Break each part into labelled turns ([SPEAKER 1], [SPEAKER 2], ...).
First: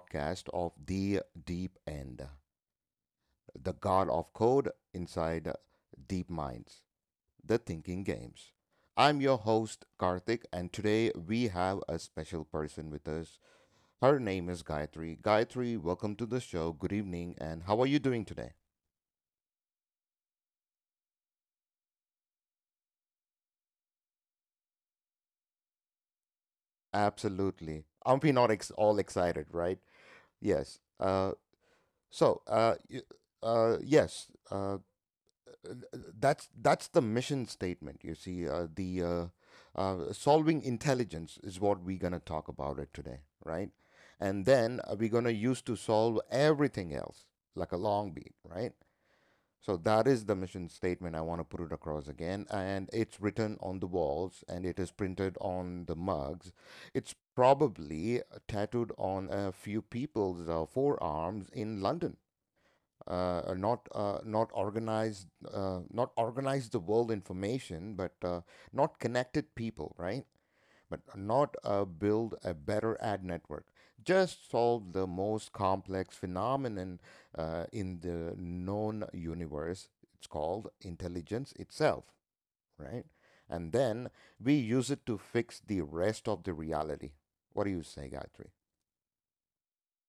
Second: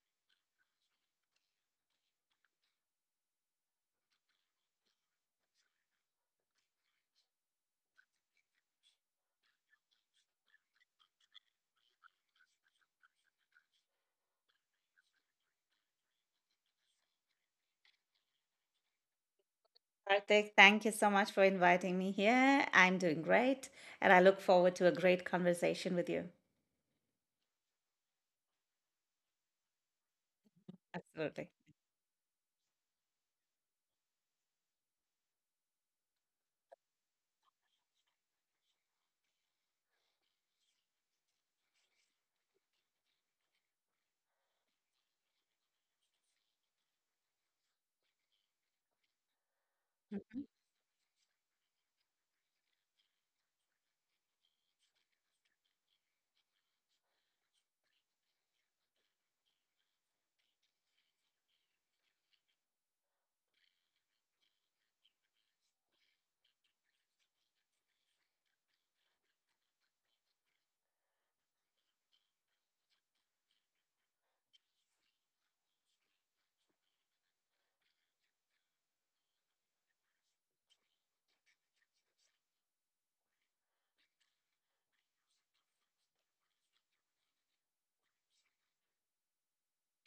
[SPEAKER 1] podcast of The Deep End, the God of Code inside Deep Minds, the Thinking Games. I'm your host, Karthik, and today we have a special person with us. Her name is Gayatri. Gayatri, welcome to the show. Good evening, and how are you doing today?
[SPEAKER 2] Karthik, thank you so much for inviting me here. I'm doing great, and I look forward to a great conversation with you.
[SPEAKER 1] Absolutely. Aren't we not all excited, right? Yes.
[SPEAKER 2] Absolutely.
[SPEAKER 1] So, uh, y- yes. Uh, that's the mission statement, you see, the solving intelligence is what we're going to talk about it today, right? And then we're going to use to solve everything else, like a long beat, right? So that is the
[SPEAKER 2] Mhm.
[SPEAKER 1] mission statement. I want to put it across again, and it's written on the walls and it is printed on the mugs. It's probably tattooed on a few people's forearms in London. Not not organized, not organized the world information, but not connected people, right? But not build a better ad network. Just solve the most complex phenomenon in the known universe. It's called intelligence itself, right? And then we use it to fix the rest of the reality. What do you say, Gayatri?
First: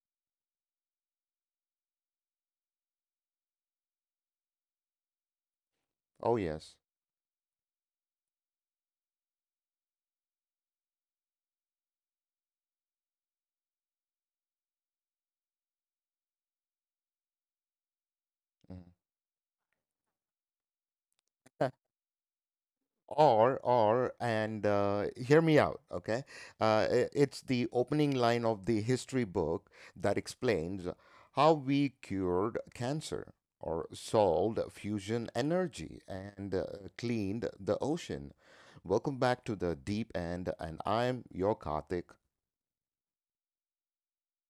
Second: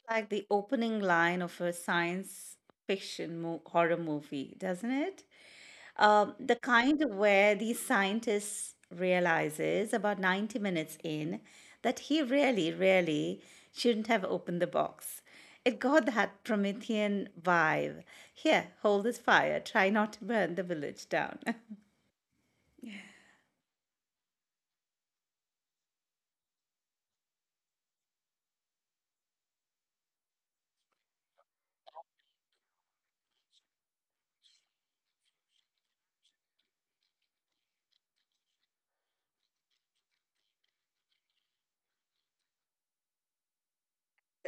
[SPEAKER 2] Like the opening line of a science fiction horror movie, doesn't it?
[SPEAKER 1] Oh
[SPEAKER 2] The
[SPEAKER 1] yes.
[SPEAKER 2] kind where the scientist realizes about 90 minutes in that he really, really shouldn't have opened the box. It got that Promethean vibe. Here,
[SPEAKER 1] Mhm.
[SPEAKER 2] hold this fire. Try not to burn the village down.
[SPEAKER 1] Or and Hear me out, okay? It's the opening line of the history book that explains how we cured cancer or solved fusion energy and cleaned the ocean. Welcome back to The Deep End, and I'm your Karthik.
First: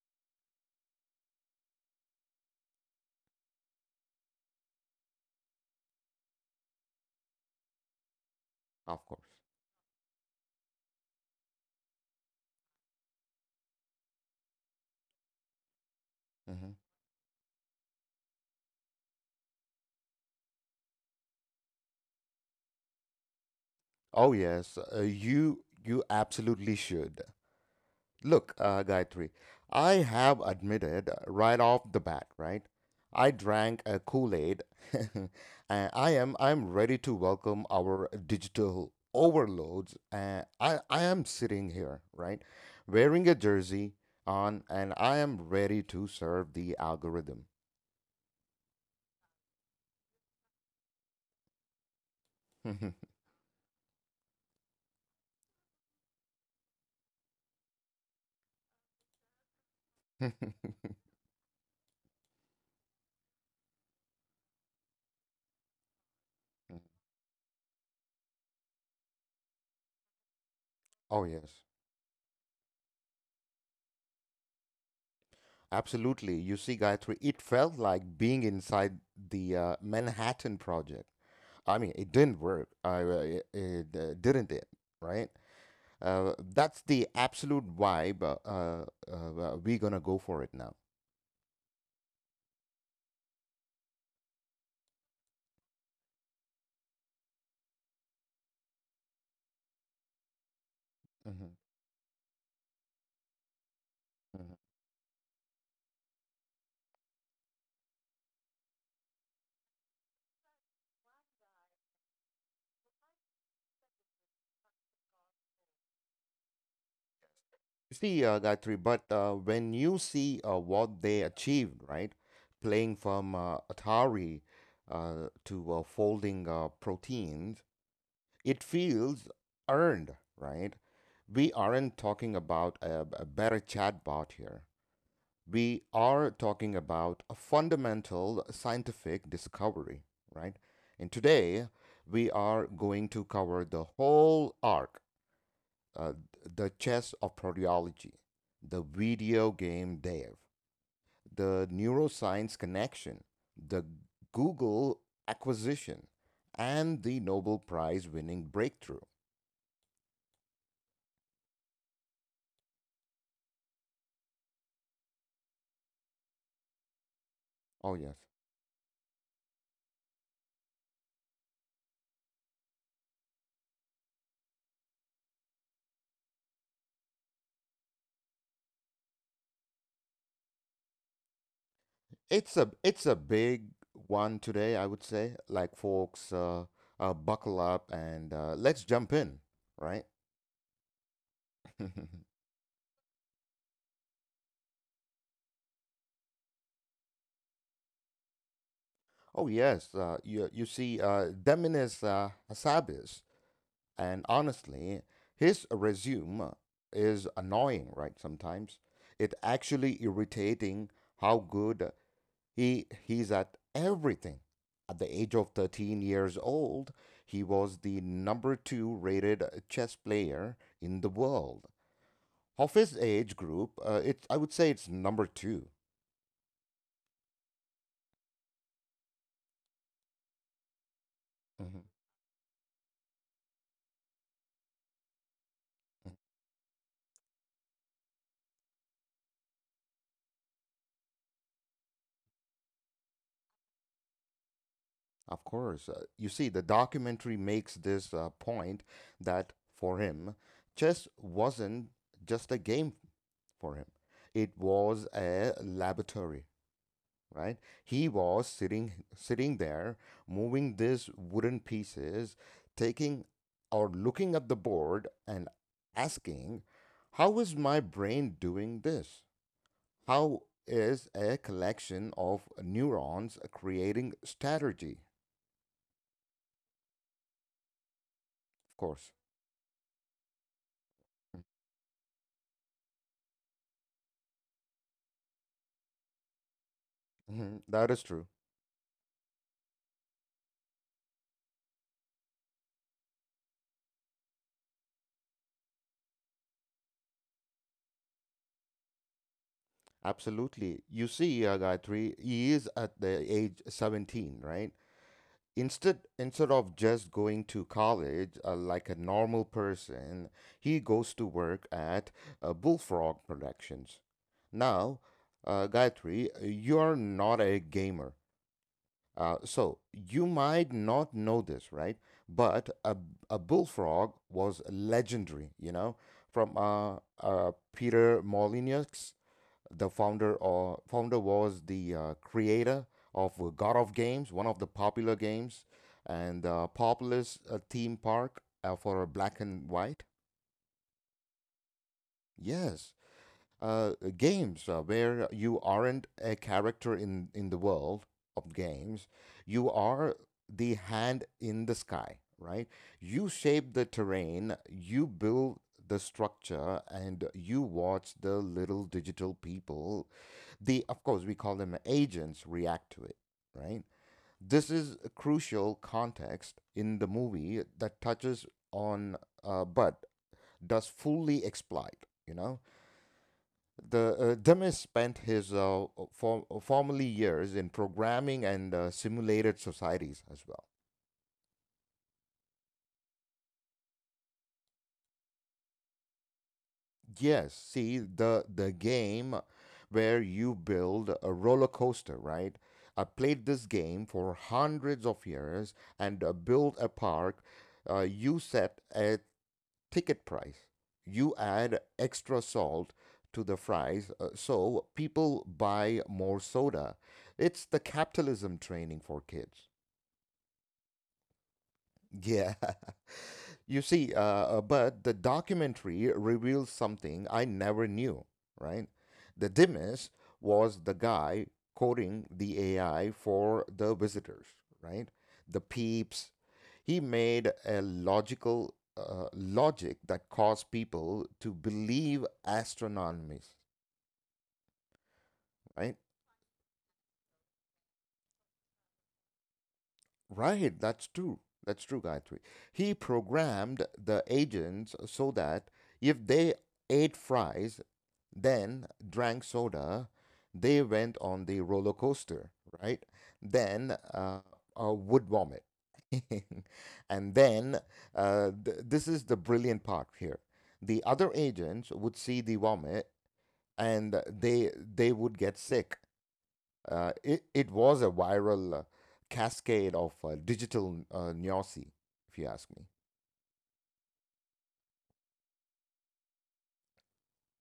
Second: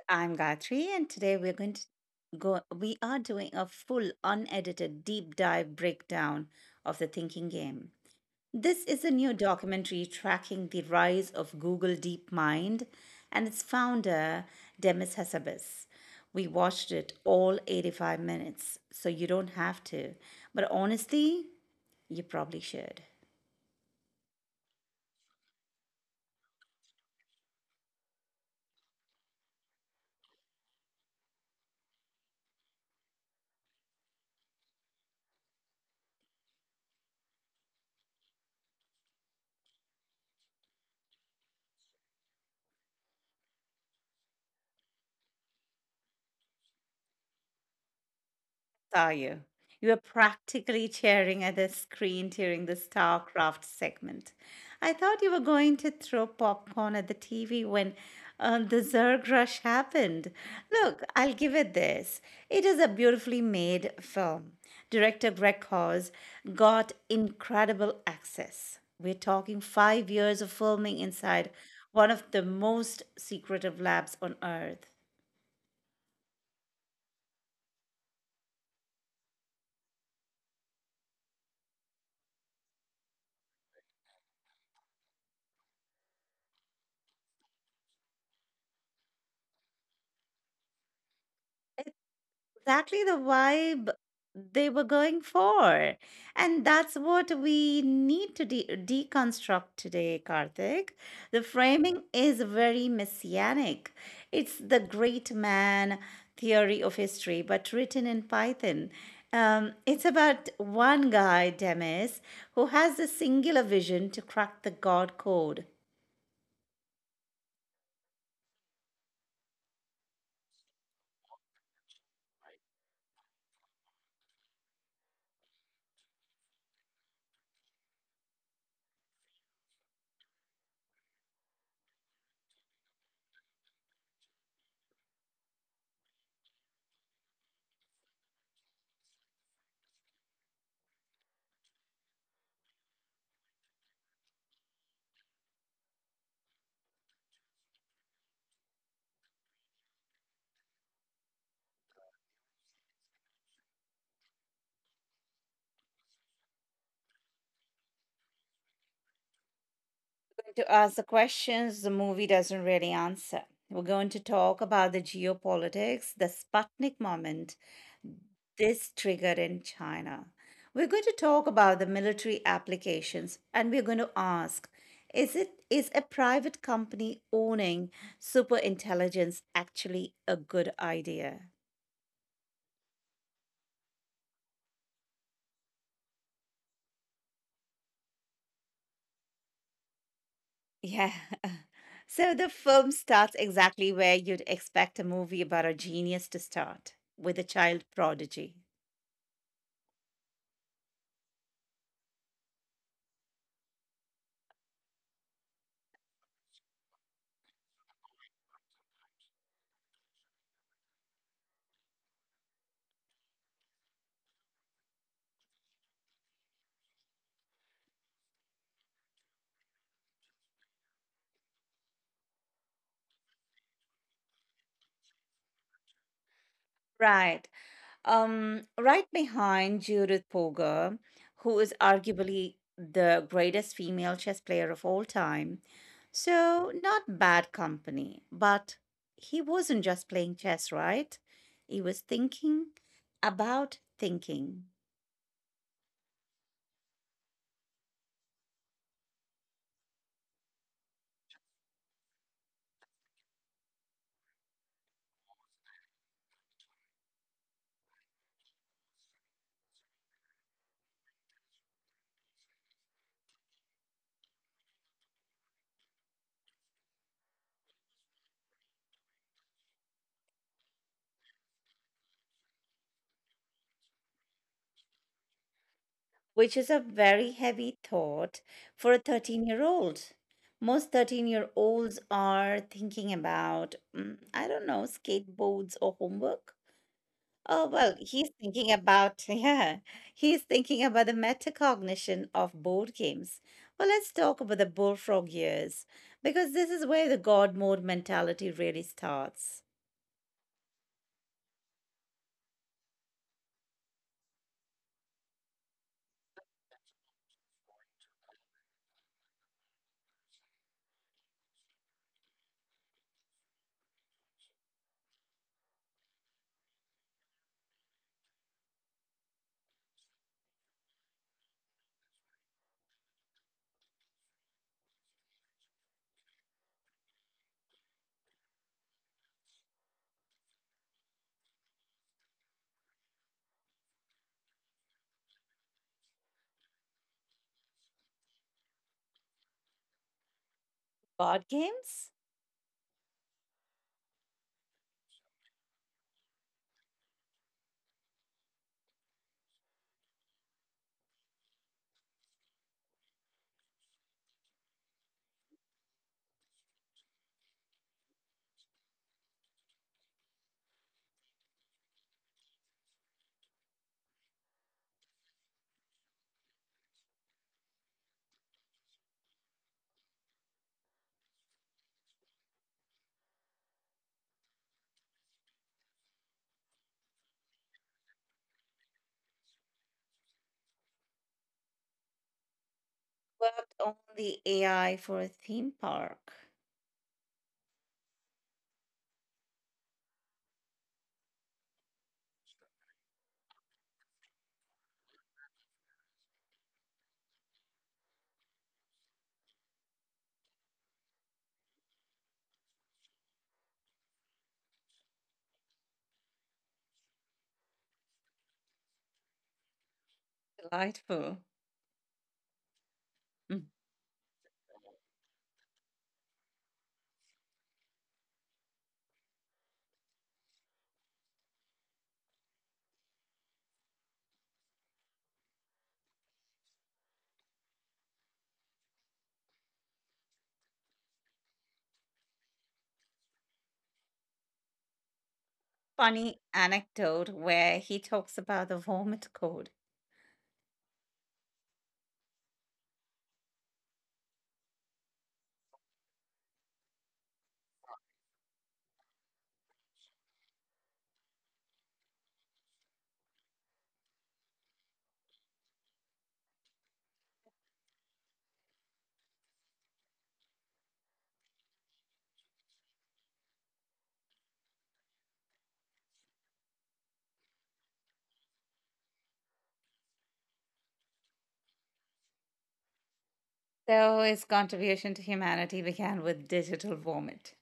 [SPEAKER 2] I'm Gayatri, and today we're going to go. we are doing a full, unedited, deep dive breakdown of the thinking game. This
[SPEAKER 1] Of
[SPEAKER 2] is a
[SPEAKER 1] course.
[SPEAKER 2] new documentary tracking the rise of Google DeepMind and its founder, Demis Hassabis. We
[SPEAKER 1] Mhm.
[SPEAKER 2] watched it all 85 minutes, so you don't have to. But honestly, you probably should.
[SPEAKER 1] Oh yes, you absolutely should. Look, Gayatri, I have admitted right off the bat, right? I drank a Kool-Aid. And I'm ready to welcome our digital overloads. I am sitting here, right, wearing a jersey on, and I am ready to serve the algorithm.
[SPEAKER 2] Saw you. You were practically staring at the screen during the StarCraft segment. I thought you were going to throw popcorn at the TV when the Zerg Rush happened. Look, I'll give it this. It is a beautifully made film. Director Greg Hawes got incredible access. We're talking 5 years of filming
[SPEAKER 1] Oh,
[SPEAKER 2] inside
[SPEAKER 1] yes.
[SPEAKER 2] one of the most secretive labs on Earth.
[SPEAKER 1] Absolutely. You see, Gayatri, it felt like being inside the Manhattan Project. I mean, it didn't work. I it Didn't it, right? That's the absolute vibe. We're gonna go for it now.
[SPEAKER 2] Exactly the vibe they were going for. And that's what we need to deconstruct today, Karthik. The
[SPEAKER 1] Hmm.
[SPEAKER 2] framing is very messianic.
[SPEAKER 1] Hmm.
[SPEAKER 2] It's the great man theory of history, but written in Python. It's about one guy, Demis, who has a singular vision to crack the God code.
[SPEAKER 1] You see, Gayatri, but when you see what they achieved, right? Playing from Atari to folding proteins, it feels earned, right? We aren't talking about a better chatbot here. We are talking about a fundamental scientific discovery, right? And today we are going to cover the whole arc, uh, the chess of proteology, the video game dev, the neuroscience connection, the Google acquisition, and the Nobel Prize winning breakthrough.
[SPEAKER 2] To ask the questions the movie doesn't really answer. We're going to talk about the geopolitics, the Sputnik moment
[SPEAKER 1] Oh, yes.
[SPEAKER 2] this triggered in China. We're going to talk about the military applications, and we're going to ask, is a private company owning super intelligence actually a good idea?
[SPEAKER 1] It's a big one today, I would say. Like, folks, buckle up and let's jump in, right?
[SPEAKER 2] Yeah. So the film starts exactly where you'd expect a movie about a genius to start, with a child prodigy.
[SPEAKER 1] Oh yes, you see, Deminis Hassabis, and honestly, his resume is annoying, right? Sometimes it's actually irritating how good he's at everything. At the age of 13 years old, he was the number 2 rated chess player in the world. Of his age group, it I would say it's number 2.
[SPEAKER 2] Right. Right behind Judith Polgar, who is
[SPEAKER 1] Mhm.
[SPEAKER 2] arguably the greatest female chess player of all time. So, not bad company, but he wasn't just playing chess, right? He was thinking about thinking,
[SPEAKER 1] Of course. You see, the documentary makes this point that for him, chess wasn't just a game. For him, it was a laboratory, right? He was sitting there, moving these wooden pieces, taking or looking at the board and asking, "How is my brain doing this? How is a collection of neurons creating strategy?"
[SPEAKER 2] which is a very heavy thought
[SPEAKER 1] Of
[SPEAKER 2] for a
[SPEAKER 1] course.
[SPEAKER 2] 13-year-old. Most 13-year-olds are thinking about, I don't know, skateboards or homework.
[SPEAKER 1] Mhm,
[SPEAKER 2] Oh,
[SPEAKER 1] that
[SPEAKER 2] well,
[SPEAKER 1] is true.
[SPEAKER 2] he's thinking about, yeah, he's thinking about the metacognition of board games. Well, let's talk about the bullfrog years, because this is where the God mode mentality really starts.
[SPEAKER 1] Absolutely. You see, Gayatri, he is at the age 17, right? Instead of just going to college, like a normal person, he goes to work at Bullfrog Productions. Now, Gayatri, you're not a gamer, so you might not know this, right? But a Bullfrog was legendary, you know, from Peter Molyneux, the founder or founder was the creator of God of Games, one of the popular games, and populous theme park for black and white.
[SPEAKER 2] Board games.
[SPEAKER 1] Yes, uh, games where you aren't a character in the world of games, you are the hand in the sky, right? You shape the terrain, you build the structure, and you watch the little digital people — they, of course, we call them agents — react to it, right? This is a crucial context in the movie that touches on, but does fully exploit, you know, the Demis spent his formerly years in programming and simulated societies as well.
[SPEAKER 2] Worked on the AI for a theme park.
[SPEAKER 1] Yes, see the game where you build a roller coaster, right? I played this game for hundreds of years and build a park. You set a ticket price. You add extra salt to the fries, so people buy more soda. It's the capitalism training for kids.
[SPEAKER 2] Delightful.
[SPEAKER 1] Yeah.
[SPEAKER 2] Mm.
[SPEAKER 1] You see, but the documentary reveals something I never knew, right? The Dimas was the guy coding the AI for the visitors, right? The peeps. He made a logical logic that caused people to believe astronomies, right?
[SPEAKER 2] Funny anecdote where he talks about the vomit code.
[SPEAKER 1] Right, that's true. That's true, Gayatri. He programmed the agents so that if they ate fries, then drank soda, they went on the roller coaster, right? Then would vomit. And then, this is the brilliant part here. The other agents would see the vomit and they would get sick. It was a viral cascade of digital neosy, if you ask me.
[SPEAKER 2] So his contribution to humanity began with digital vomit.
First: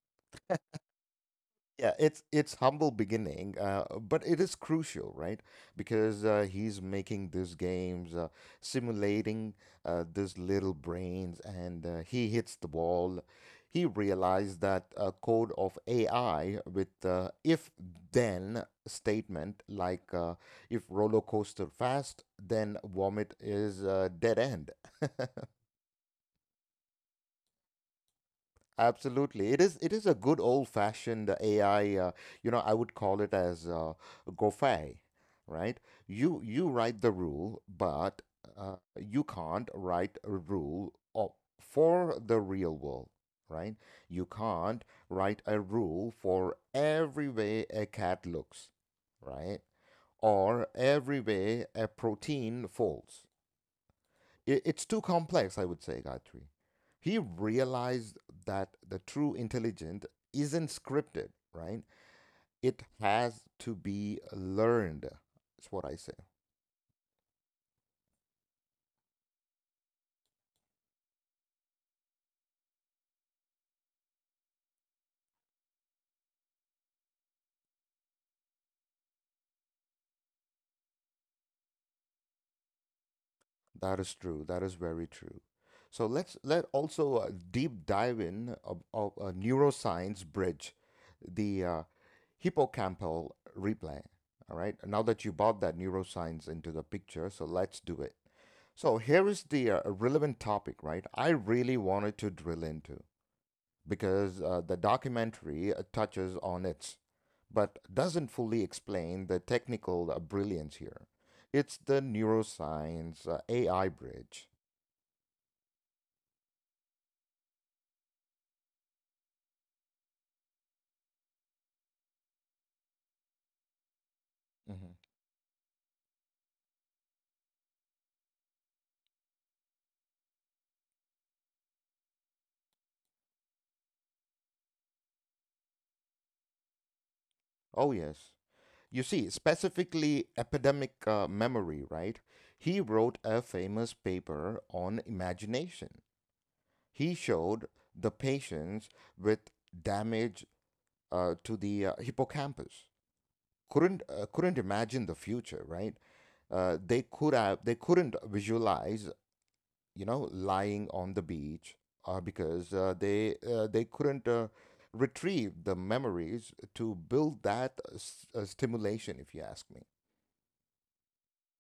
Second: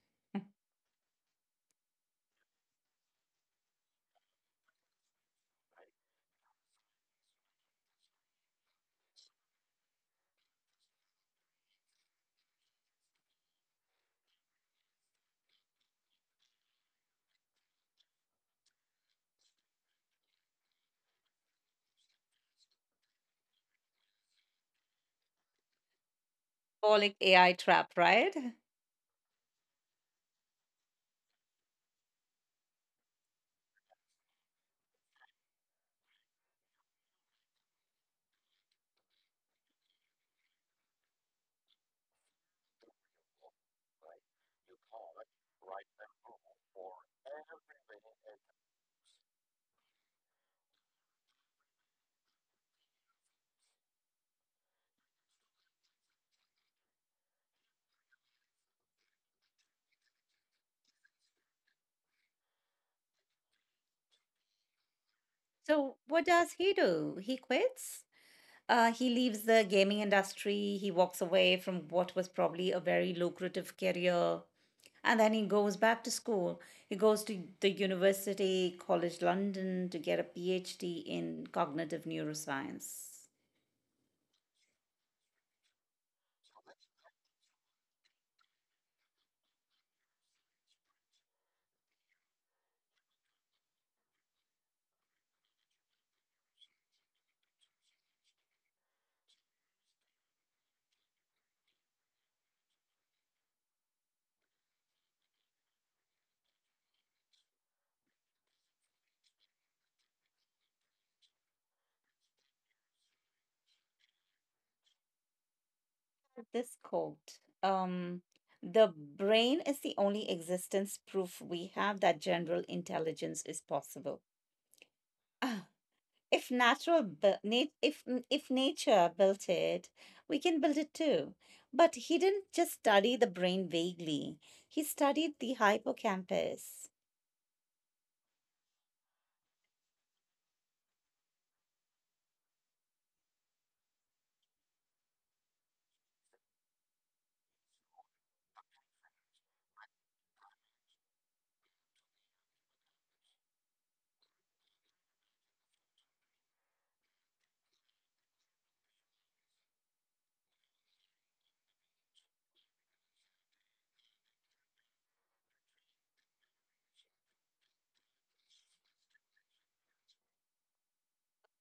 [SPEAKER 1] Yeah, it's humble beginning, but it is crucial, right? Because he's making these games, simulating these little brains, and he hits the ball. He realized that a code of AI with if then statement, like, if roller coaster fast, then vomit, is dead end.
[SPEAKER 2] Bolic AI trap, right?
[SPEAKER 1] Absolutely. It is a good old-fashioned AI, you know, I would call it as Gophe, right? You write the rule, but you can't write a rule for the real world, right? You can't write a rule for every way a cat looks, right? Or every way a protein folds. It's too complex, I would say, Gayatri. He realized that the true intelligence isn't scripted, right? It has to be learned. That's what
[SPEAKER 2] So
[SPEAKER 1] I say.
[SPEAKER 2] what does he do? He quits? He leaves the gaming industry. He walks away from what was probably a very lucrative career. And then he goes back to school. He goes to the University College London to get a PhD in cognitive neuroscience.
[SPEAKER 1] That is true. That is very true. So let's let also deep dive in of neuroscience bridge, the hippocampal replay. All right. Now that you brought that neuroscience into the picture, so let's do it. So here is the relevant topic, right? I really wanted to drill into because the documentary touches on it, but doesn't fully explain the technical brilliance here. It's the neuroscience AI bridge.
[SPEAKER 2] This quote, "The brain is the only existence proof we have that general intelligence is possible."
[SPEAKER 1] Hmm.
[SPEAKER 2] if natural bu- nat- if nature built it, we can build it too. But he didn't just study the brain vaguely. He studied the hippocampus.
[SPEAKER 1] Oh, yes. You see, specifically epidemic memory, right? He wrote a famous paper on imagination. He showed the patients with damage to the hippocampus. Couldn't imagine the future, right? They couldn't visualize, you know, lying on the beach, because they couldn't retrieve the memories to build that stimulation, if you ask me.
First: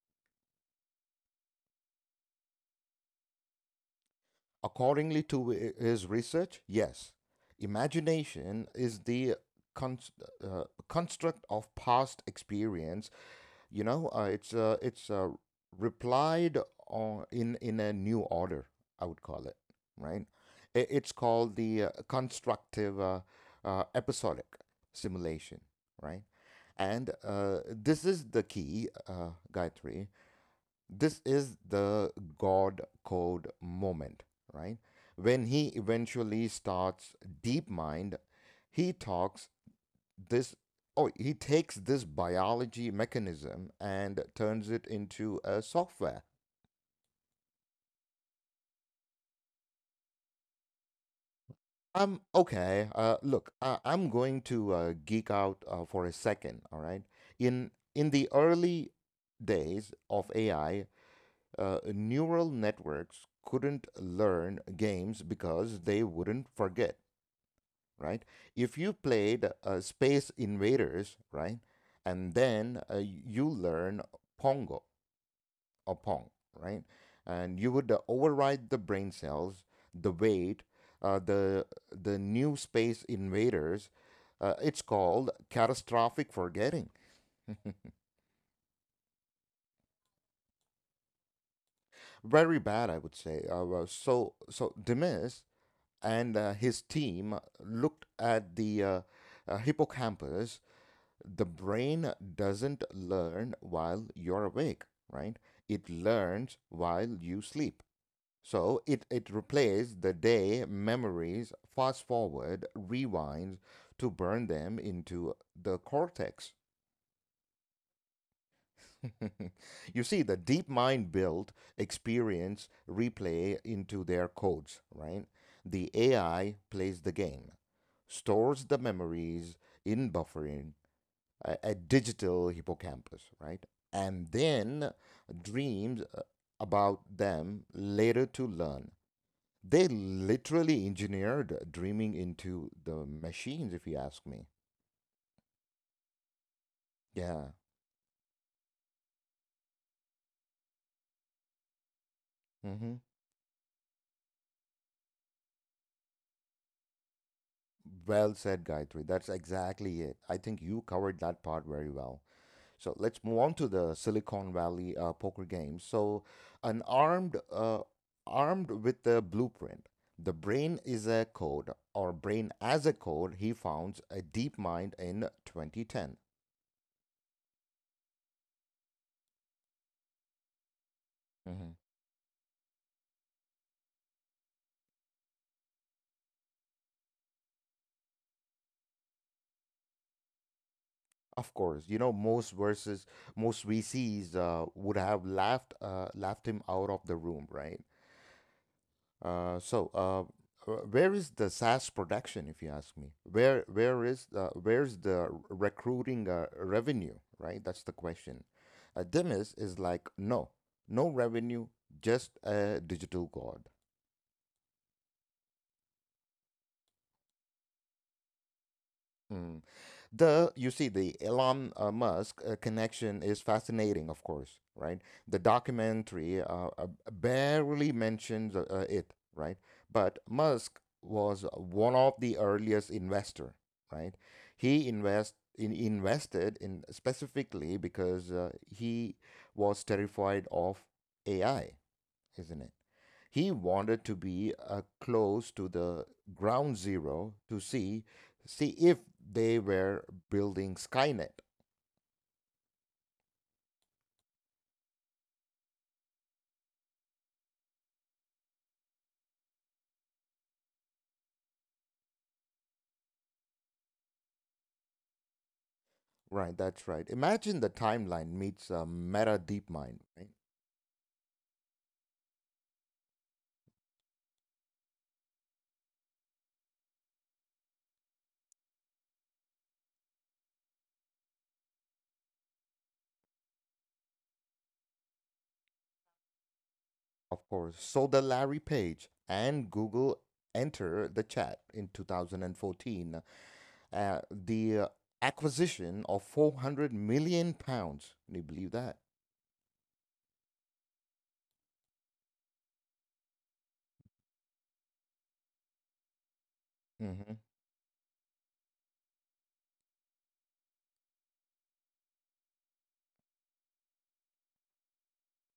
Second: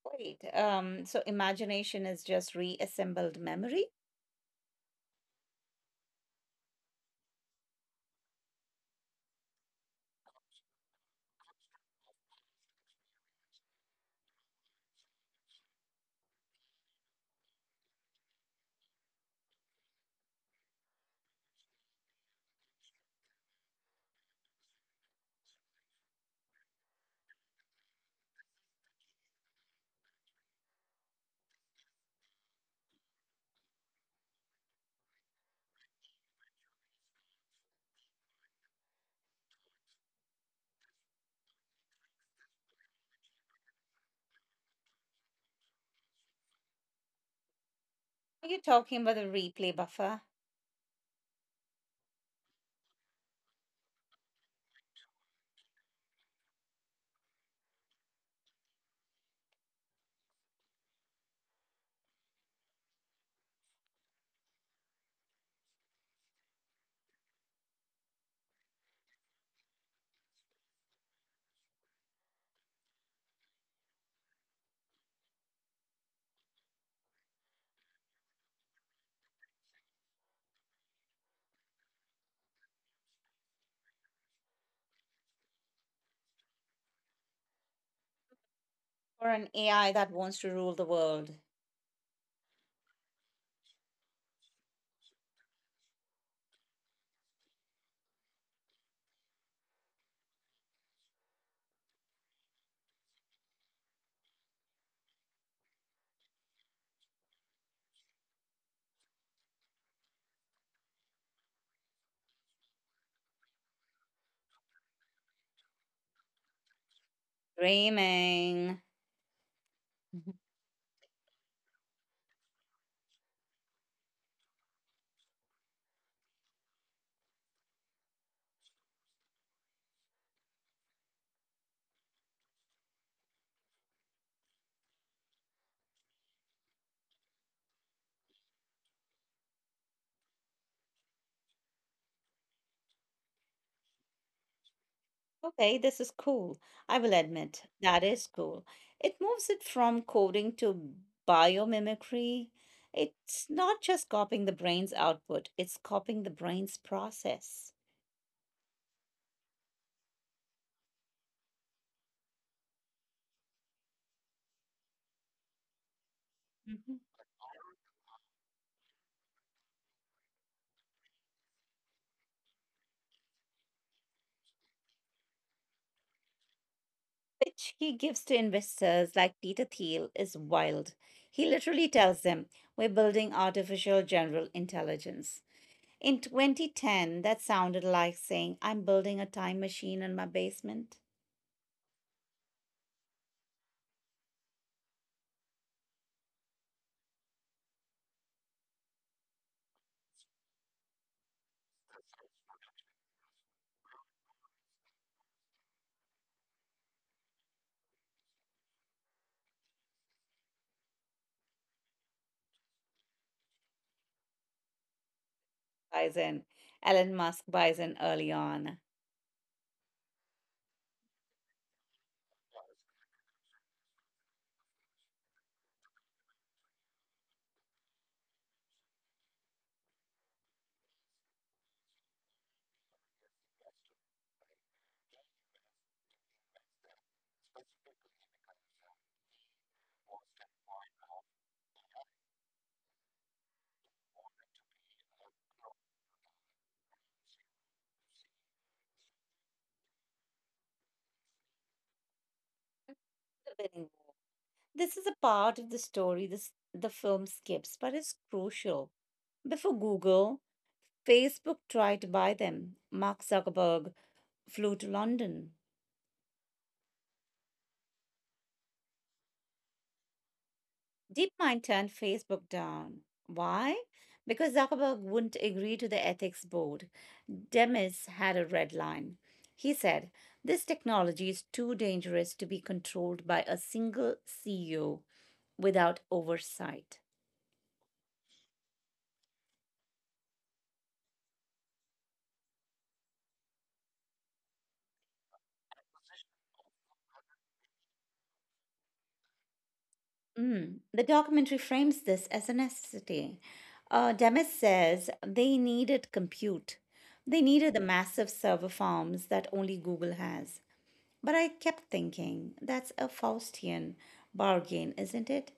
[SPEAKER 2] Wait, so imagination is just reassembled memory?
[SPEAKER 1] Accordingly to his research, yes, imagination is the cons- construct of past experience. You know, it's replied on, in a new order, I would call it, right. I- It's called the constructive episodic simulation, right? And this is the key, Gayatri. This is the God code moment, right? When he eventually starts DeepMind, he talks this oh he takes this biology mechanism and turns it into a software.
[SPEAKER 2] Are you talking about a replay buffer?
[SPEAKER 1] Okay Look, I'm going to geek out for a second, all right? In the early days of AI, neural networks couldn't learn games because they wouldn't forget, right? If you played Space Invaders, right, and then you learn pongo upon, right? And you would override the brain cells, the weight, uh, the the new Space Invaders. It's called catastrophic forgetting.
[SPEAKER 2] Or an AI that wants to rule the world?
[SPEAKER 1] Very bad, I would say. So so Demis and his team looked at the hippocampus. The brain doesn't learn while you're awake, right? It learns while you sleep. So it replaced the day memories, fast forward, rewinds, to burn them into the cortex.
[SPEAKER 2] Dreaming.
[SPEAKER 1] You see, the deep mind built experience replay into their codes, right? The AI plays the game, stores the memories in buffering, a digital hippocampus, right? And then dreams about them later to learn. They literally engineered dreaming into the machines, if you ask me.
[SPEAKER 2] Okay, this is cool. I will
[SPEAKER 1] Yeah.
[SPEAKER 2] admit, that is cool. It moves it from coding to biomimicry.
[SPEAKER 1] Hmm.
[SPEAKER 2] It's not just copying the brain's output, it's copying the brain's process.
[SPEAKER 1] Well said, Gayatri. That's exactly it. I think you covered that part very well. So let's move on to the Silicon Valley poker games. So, an
[SPEAKER 2] Mhm.
[SPEAKER 1] armed, uh, armed with the blueprint, the brain is a code, or brain as a code, he founds a deep mind in 2010.
[SPEAKER 2] Which he gives to investors like Peter Thiel is wild. He literally tells them, "We're building artificial general intelligence." In 2010, that sounded like saying, "I'm building a time machine in my basement."
[SPEAKER 1] Of course, you know most VCs would have laughed laughed him out of the room, right? Uh, so uh, where is the SaaS production, if you ask me? Where's the recruiting revenue, right? That's the question. Demis is like, no, no revenue, just a digital god.
[SPEAKER 2] Buys in. Elon Musk buys in early on.
[SPEAKER 1] Mm. The you see the Elon Musk connection is fascinating, of course, right? The documentary barely mentions it, right? But Musk was one of the earliest investor, right? He invested in specifically because he was terrified of AI, isn't it? He wanted to be close to the ground zero to see if they were building Skynet.
[SPEAKER 2] The winning wall. This is a part of the story the film skips, but it's crucial. Before Google, Facebook tried to buy them. Mark Zuckerberg flew to London.
[SPEAKER 1] Right, that's right. Imagine the timeline meets Meta DeepMind, right?
[SPEAKER 2] DeepMind turned Facebook down. Why? Because Zuckerberg wouldn't agree to the ethics board. Demis had a red line. He said, "This technology is too dangerous to be controlled by a single CEO without oversight."
[SPEAKER 1] Of course. So the Larry Page and Google enter the chat in 2014. The Acquisition of 400 million pounds. Can you believe that?
[SPEAKER 2] Mm. The documentary frames this as a necessity. Demis says they needed compute. They
[SPEAKER 1] hmm
[SPEAKER 2] needed the massive server farms that only Google has. But I kept thinking, that's a Faustian bargain, isn't it?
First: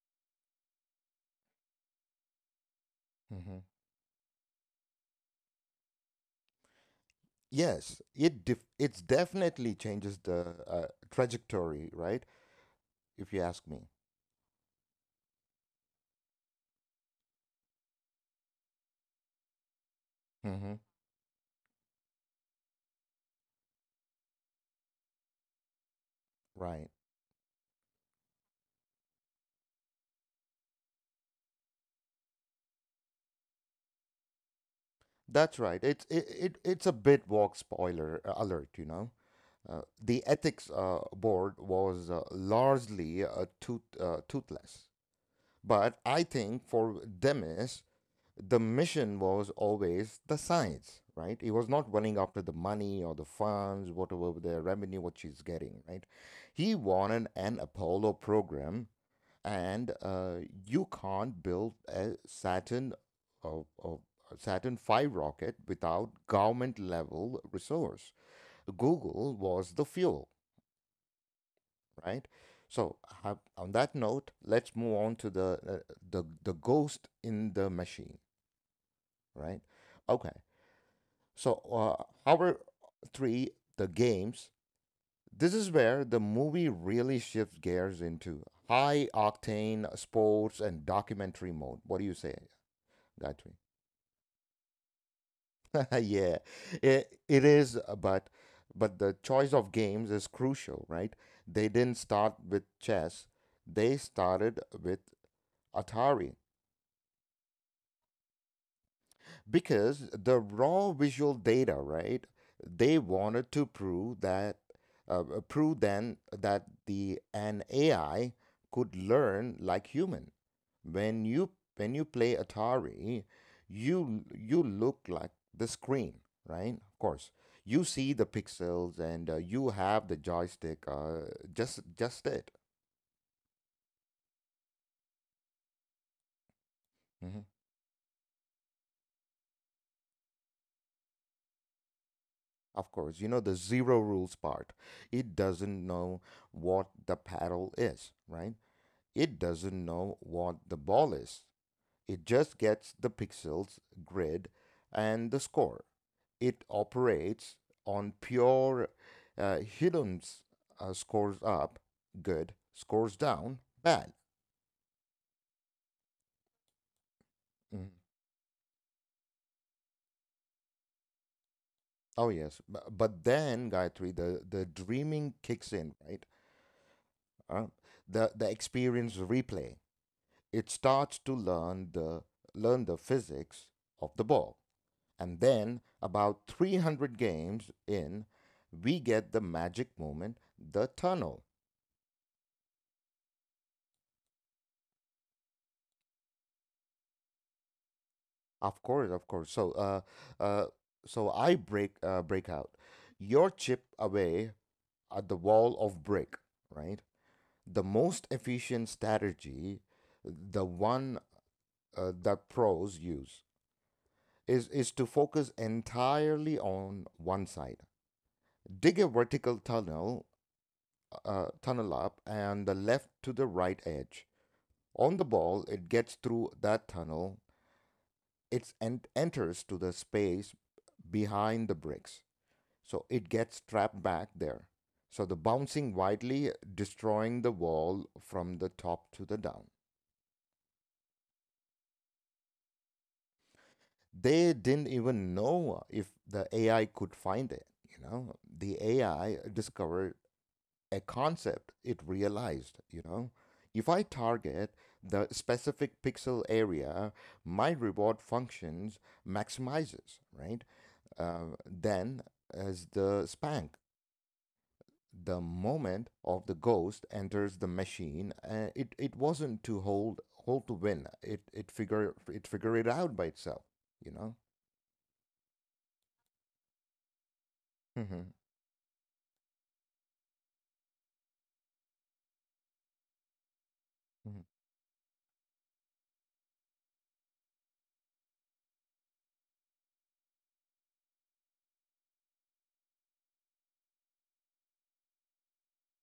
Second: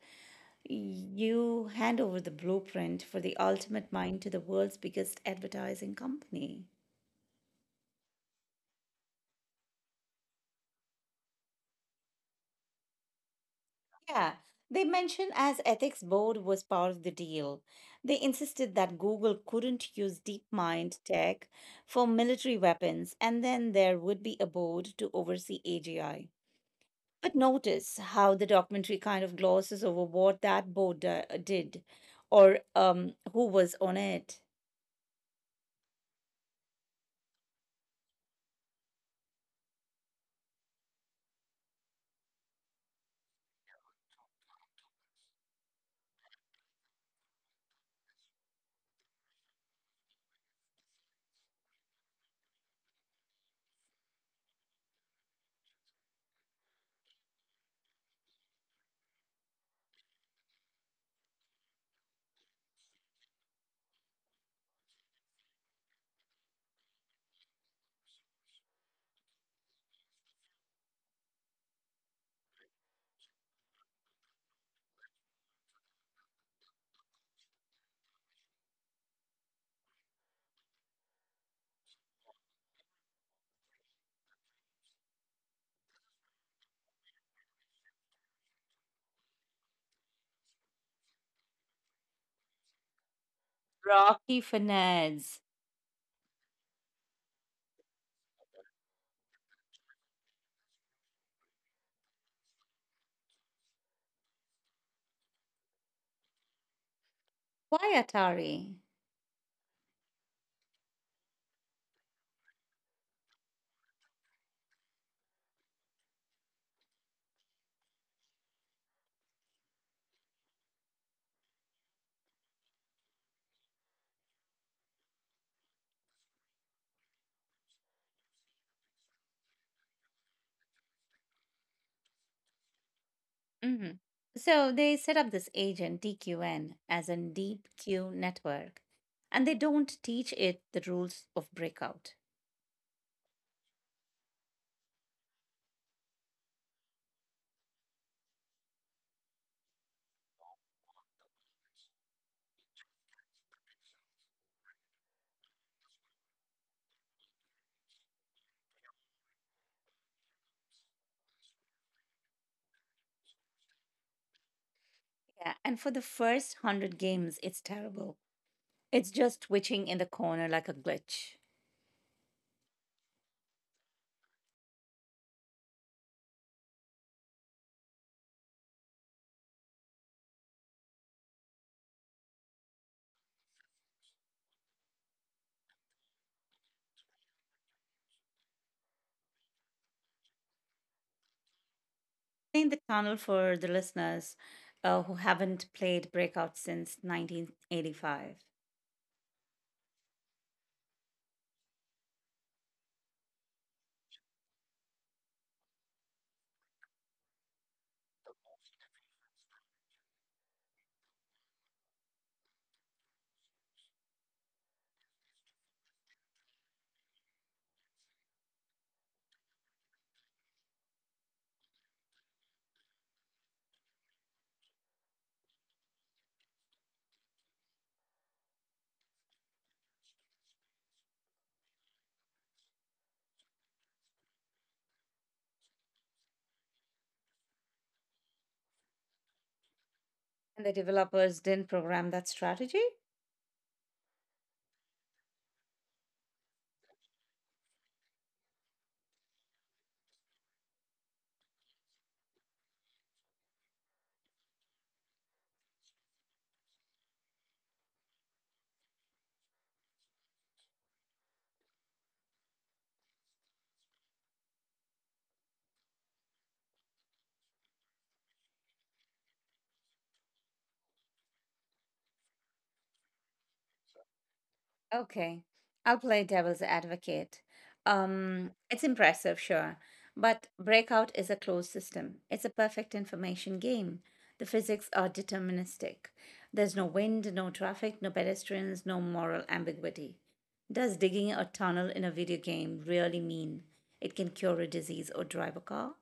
[SPEAKER 2] You hand over the blueprint for the
[SPEAKER 1] hmm
[SPEAKER 2] ultimate mind to the world's biggest advertising company.
[SPEAKER 1] Yes, it's definitely changes the trajectory, right? If you ask me.
[SPEAKER 2] Yeah, they mentioned as ethics board was part of the deal. They insisted that Google couldn't use
[SPEAKER 1] Mm-hmm.
[SPEAKER 2] DeepMind tech for military weapons, and then there would be a board to oversee AGI.
[SPEAKER 1] Right.
[SPEAKER 2] But notice how the documentary kind of glosses over what that board did, or who was on it.
[SPEAKER 1] That's right. It's it, it It's a bit walk spoiler alert, you know. The ethics board was largely toothless. But I think for Demis, the mission was always the science, right? He was not running after the money or the funds, whatever the revenue, what she's getting, right? He wanted an Apollo program, and you can't build a Saturn or Saturn V rocket without government level resource. Google was the fuel, right? So on that note, let's move on to the the ghost in the machine, right? Okay. So our three The games. This is where the movie really shifts gears into high octane sports and documentary mode. What do you say, Gayatri?
[SPEAKER 2] Rocky Fernandez.
[SPEAKER 1] Yeah, it is, but the choice of games is crucial, right? They didn't start with chess; they started with Atari,
[SPEAKER 2] Why Atari?
[SPEAKER 1] because the raw visual data, right? They wanted to prove then that the an AI could learn like human. When you when you play Atari, you look like the screen, right? Of course, you see the pixels and you have the joystick. Just it.
[SPEAKER 2] Hmm. So they set up this agent, DQN, as in
[SPEAKER 1] hmm
[SPEAKER 2] Deep Q Network, and they don't teach it the rules of breakout.
[SPEAKER 1] Of course, you know the zero rules part. It doesn't know what the paddle is, right? It doesn't know what the ball is. It just gets the pixels, grid, and the score. It operates on pure Hidden's scores up, good, scores down, bad.
[SPEAKER 2] Yeah, and for the first 100 games, it's
[SPEAKER 1] Mhm.
[SPEAKER 2] terrible. It's just twitching in the corner like a glitch.
[SPEAKER 1] Oh, yes. But then, Gayatri, the dreaming kicks in, right? Uh, the experience replay. It starts to learn the physics of the ball. And then, about 300 games in, we get the magic moment, the tunnel.
[SPEAKER 2] In the tunnel for the listeners who haven't played Breakout since 1985.
[SPEAKER 1] Of course, of course. So, uh, so I break break out. Your chip away at the wall of brick, right? The most efficient strategy, the one that pros use, is to focus entirely on one side. Dig a vertical tunnel, tunnel up, and the left to the right edge. On the ball, it gets through that tunnel. Enters to the space behind the bricks. So it gets trapped back there. So the bouncing widely, destroying the wall from the top to the down.
[SPEAKER 2] And the developers didn't program that strategy.
[SPEAKER 1] They didn't even know if the AI could find it. You know, the AI discovered a concept it realized, you know. If I target the specific pixel area, my reward functions maximizes, right? Then as the spank, the moment of the ghost enters the machine, it wasn't to hold to win. It figured it out by itself, you know.
[SPEAKER 2] Okay, I'll play devil's advocate.
[SPEAKER 1] Mm-hmm.
[SPEAKER 2] It's impressive, sure, but Breakout is a closed system. It's a perfect information game.
[SPEAKER 1] Mm-hmm.
[SPEAKER 2] The physics are deterministic. There's no wind, no traffic, no pedestrians, no moral ambiguity. Does digging a tunnel in a video game really mean it can cure a disease or drive a car?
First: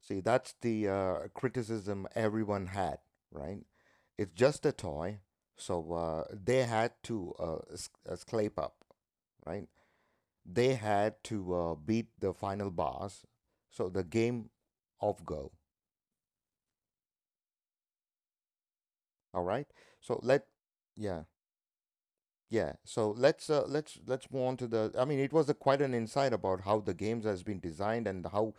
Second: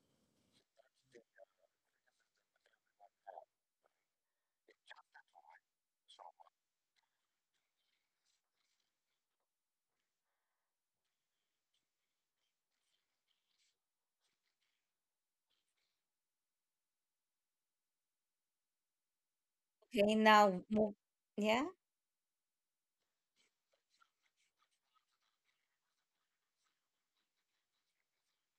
[SPEAKER 1] See, that's the criticism everyone had, right? It's just a toy, so they had to scrape up, right? They had to beat the final boss, so the game of go. All right,
[SPEAKER 2] Okay,
[SPEAKER 1] so let
[SPEAKER 2] now move.
[SPEAKER 1] yeah.
[SPEAKER 2] Yeah,
[SPEAKER 1] Yeah, so let's move on to the. I mean, it was a, quite an insight about how the games has been designed and how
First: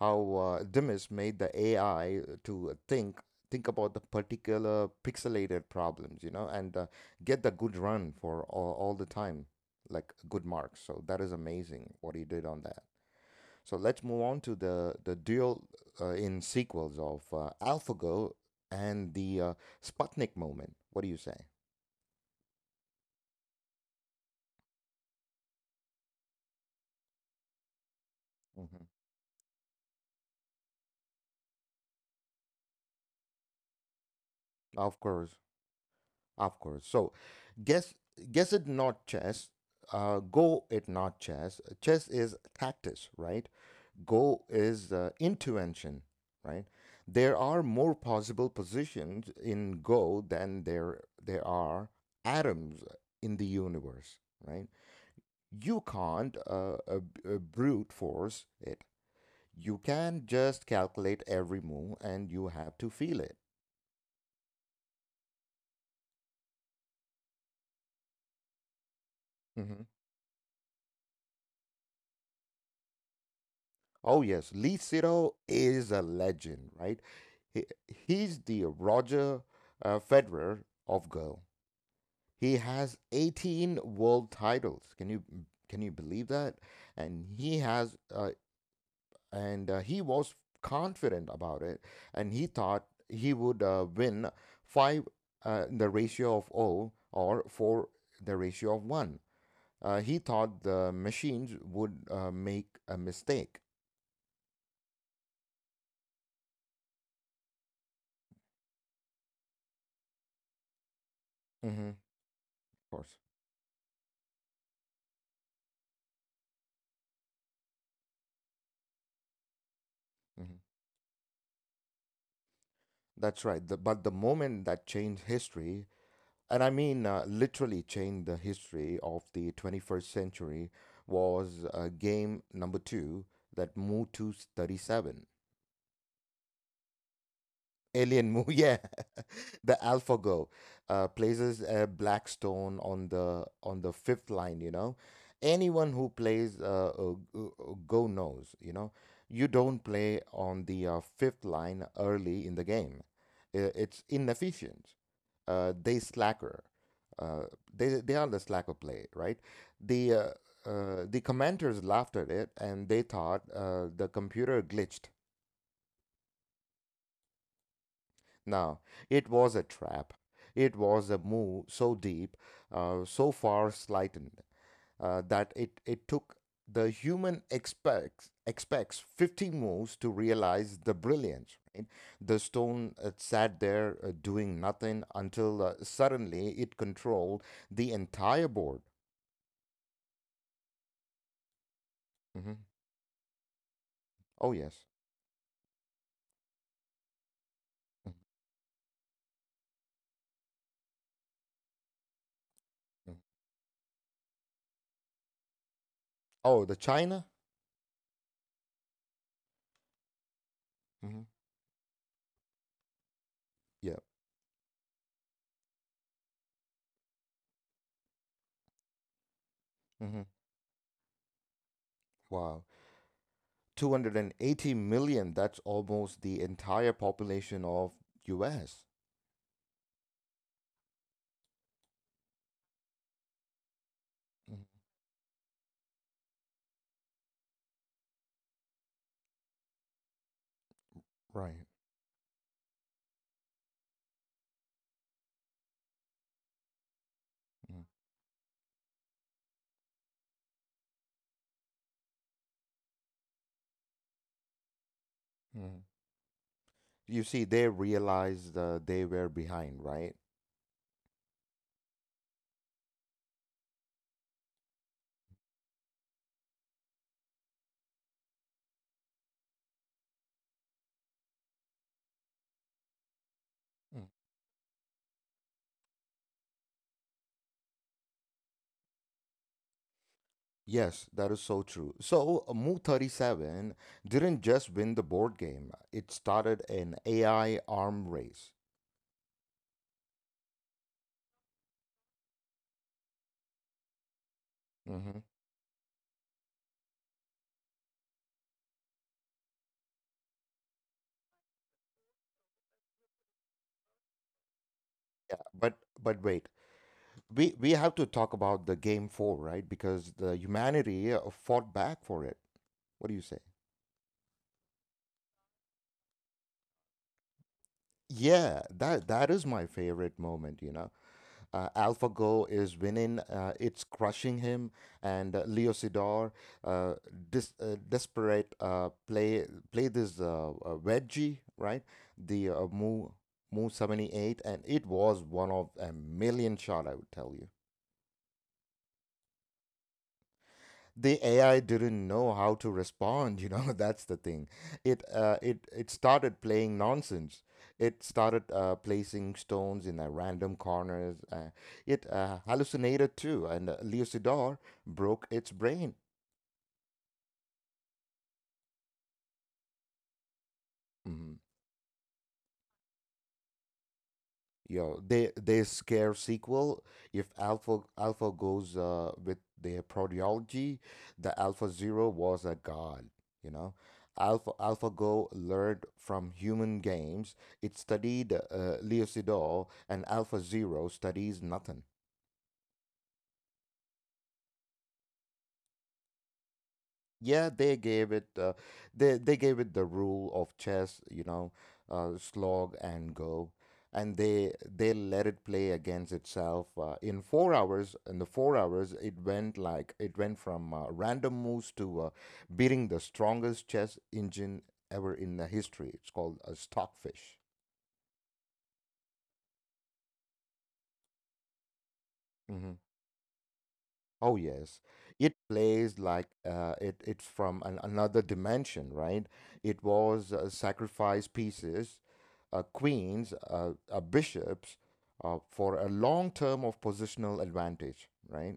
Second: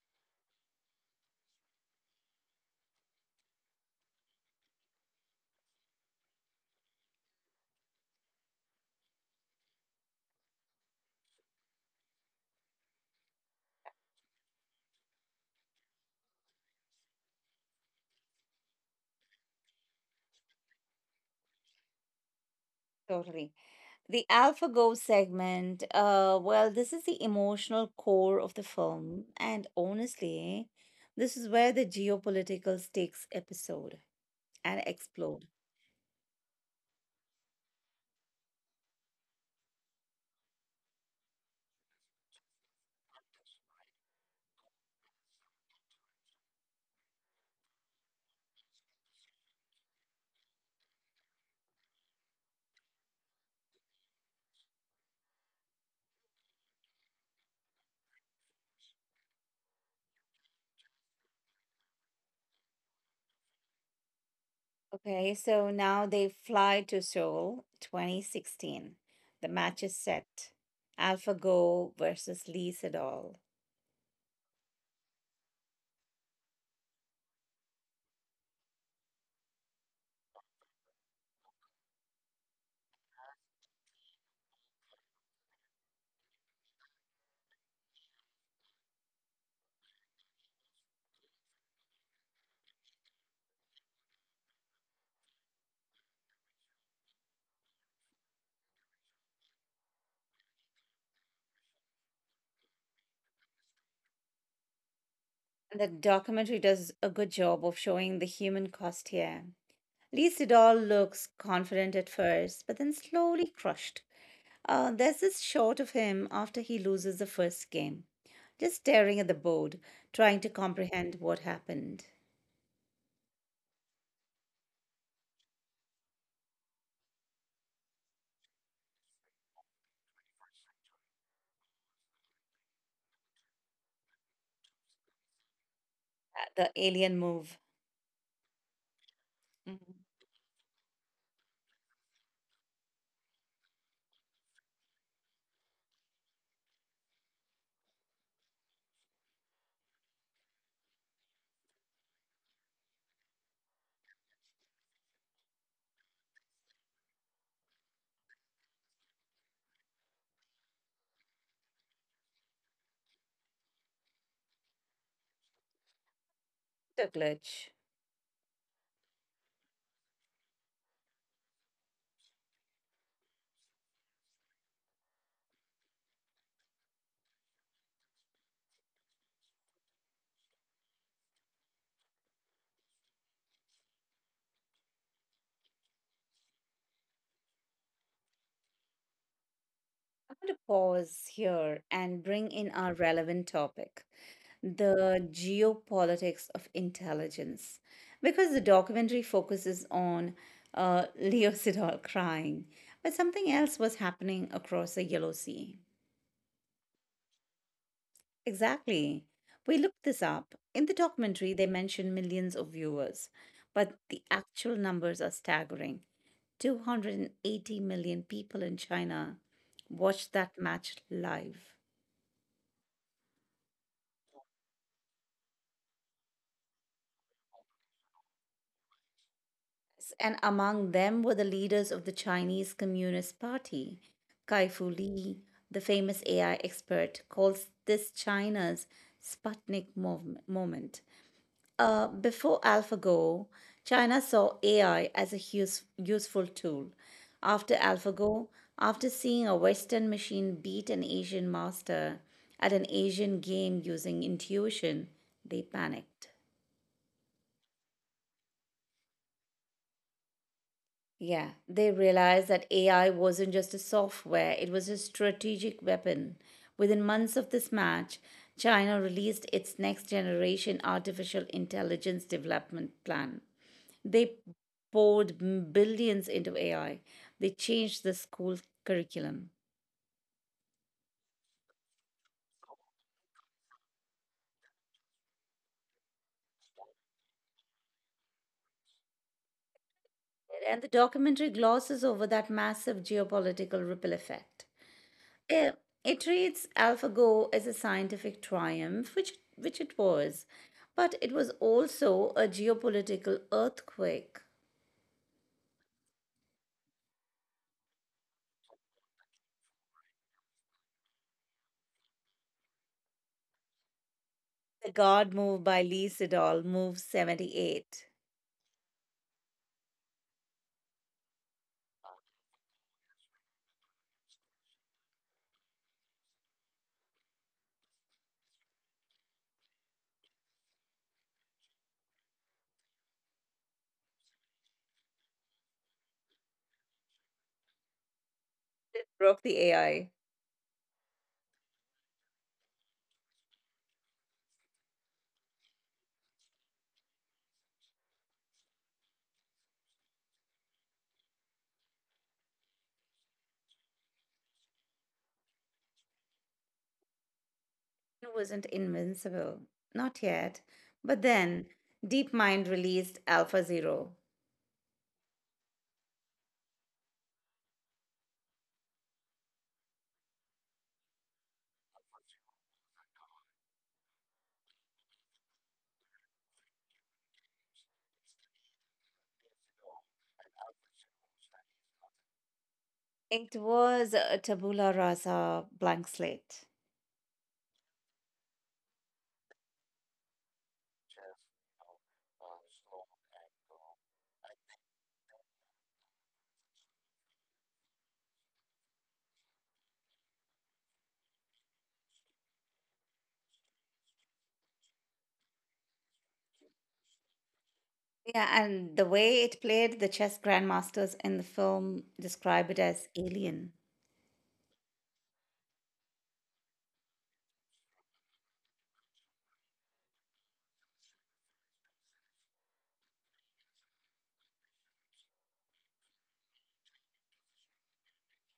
[SPEAKER 1] how uh, Dimas made the AI to think about the particular pixelated problems, you know, and get the good run for all the time, like good marks. So that is amazing what he did on that. So let's move on to the duel in sequels of AlphaGo and the Sputnik moment. What do you say?
[SPEAKER 2] totally. The AlphaGo segment, well, this is the emotional core of the
[SPEAKER 1] hmm
[SPEAKER 2] film. And honestly, this is where the geopolitical stakes episode and
[SPEAKER 1] Of course.
[SPEAKER 2] explode.
[SPEAKER 1] Of course. So, guess guess it not chess. Go it not chess. Chess is tactics, right? Go is intuition, right? There are more possible positions in Go than there are atoms in the universe, right? You can't brute force it. You can just calculate every move, and you have to feel it.
[SPEAKER 2] Okay, so now they fly to Seoul 2016. The match
[SPEAKER 1] Mm-hmm.
[SPEAKER 2] is set, AlphaGo versus Lee Sedol.
[SPEAKER 1] Oh yes, Lee Sero is a legend, right? He, he's the Roger Federer of girl. He has 18 world titles. Can you believe that? And he has and he was confident about it, and he thought he would win five the ratio of O or four the ratio of one. He thought the machines would make a mistake.
[SPEAKER 2] And the documentary does a good job of showing the human cost here. Lee Sedol looks confident at
[SPEAKER 1] Of
[SPEAKER 2] first, but then
[SPEAKER 1] course.
[SPEAKER 2] slowly crushed. There's this shot of him after he loses the first game, just staring at the board, trying to
[SPEAKER 1] Mm-hmm.
[SPEAKER 2] comprehend what happened.
[SPEAKER 1] That's right. But the moment that changed history, and I mean literally changed the history of the 21st century, was game number two that moved to 37.
[SPEAKER 2] The alien move.
[SPEAKER 1] Alien Moo, yeah. The
[SPEAKER 2] Mhm.
[SPEAKER 1] AlphaGo places a black stone on the fifth line, you know. Anyone who plays Go knows, you know. You don't play on the fifth line early in the game. It's inefficient. They slacker. Uh, they are the slacker play, right? The uh, the commenters laughed at it and they thought the computer glitched.
[SPEAKER 2] Dr. Glitch.
[SPEAKER 1] Now, it was a trap. It was a move so deep, so far slightened, it took the human expects 50 moves to realize the brilliance. Right? The stone sat there doing nothing until suddenly it controlled the entire board.
[SPEAKER 2] I want to pause here and bring
[SPEAKER 1] hmm
[SPEAKER 2] in our relevant topic,
[SPEAKER 1] Oh, yes.
[SPEAKER 2] the geopolitics of intelligence.
[SPEAKER 1] Mhm,
[SPEAKER 2] Because the documentary focuses on Leo Sedol crying, but
[SPEAKER 1] mhm.
[SPEAKER 2] something else was happening across the Yellow Sea.
[SPEAKER 1] Oh, the China?
[SPEAKER 2] Exactly. We looked this up. In the
[SPEAKER 1] hmm
[SPEAKER 2] documentary, they mention millions of viewers,
[SPEAKER 1] Yeah.
[SPEAKER 2] but the actual numbers are staggering. 280 million people in China
[SPEAKER 1] hmm
[SPEAKER 2] watched that match live.
[SPEAKER 1] Wow. 280 million, that's almost the entire population of US.
[SPEAKER 2] Yes, and among them were the leaders of the Chinese Communist Party.
[SPEAKER 1] Mhm.
[SPEAKER 2] Kai Fu Lee, the famous AI expert, calls this China's Sputnik moment.
[SPEAKER 1] Right.
[SPEAKER 2] Before AlphaGo, China saw AI as a useful tool. After AlphaGo, after seeing a Western machine beat an Asian master at an Asian game using intuition, they
[SPEAKER 1] Mm.
[SPEAKER 2] panicked.
[SPEAKER 1] You see, they realized they were behind, right?
[SPEAKER 2] Yeah, they realized that AI wasn't just a software, it was a strategic weapon. Within months of this match, China released its next generation artificial intelligence development plan.
[SPEAKER 1] Mm.
[SPEAKER 2] They poured billions into AI, they changed the school curriculum.
[SPEAKER 1] Yes, that is so true. So, Mu 37 didn't just win the board game, it started an AI arm race.
[SPEAKER 2] And the documentary glosses over that massive geopolitical ripple effect.
[SPEAKER 1] Mm-hmm.
[SPEAKER 2] Eh, It treats AlphaGo as a scientific triumph, which it was, but it was also a geopolitical earthquake.
[SPEAKER 1] Yeah, but wait, we have to talk about the game four, right? Because the humanity fought back for it. What do you say?
[SPEAKER 2] The God Move by Lee Sedol, Move 78,
[SPEAKER 1] Yeah, that that is my favorite moment, you know. AlphaGo is winning, it's crushing him, and Leo uh, dis desperate play this wedgie, right? The move 78, and it was one of a million shot, I would tell you.
[SPEAKER 2] it broke the AI.
[SPEAKER 1] The AI didn't know how to respond, you know, that's the thing. It started playing nonsense. It started placing stones in random corners. It Hallucinated too, and Lucidor broke its brain.
[SPEAKER 2] It wasn't invincible, not yet. But
[SPEAKER 1] Mhm.
[SPEAKER 2] then, DeepMind released AlphaZero.
[SPEAKER 1] Yo, they scare sequel. If Alpha Alpha goes with their proteology, the Alpha Zero was a god. You know, AlphaGo learned from human games. It studied Leocidor, and Alpha Zero studies nothing.
[SPEAKER 2] It was a tabula rasa blank slate.
[SPEAKER 1] Yeah, they gave it the rule of chess, you know, slog and go, and they let it play against itself in 4 hours. In the 4 hours, it went from random moves to beating the strongest chess engine ever in the history. It's called a stockfish.
[SPEAKER 2] Yeah, and the way it played, the chess grandmasters in the film describe
[SPEAKER 1] Mm-hmm.
[SPEAKER 2] it as alien.
[SPEAKER 1] Oh yes, it plays like it it's from an, another dimension, right? It was sacrifice pieces, queens, bishops, for a long term of positional advantage, right?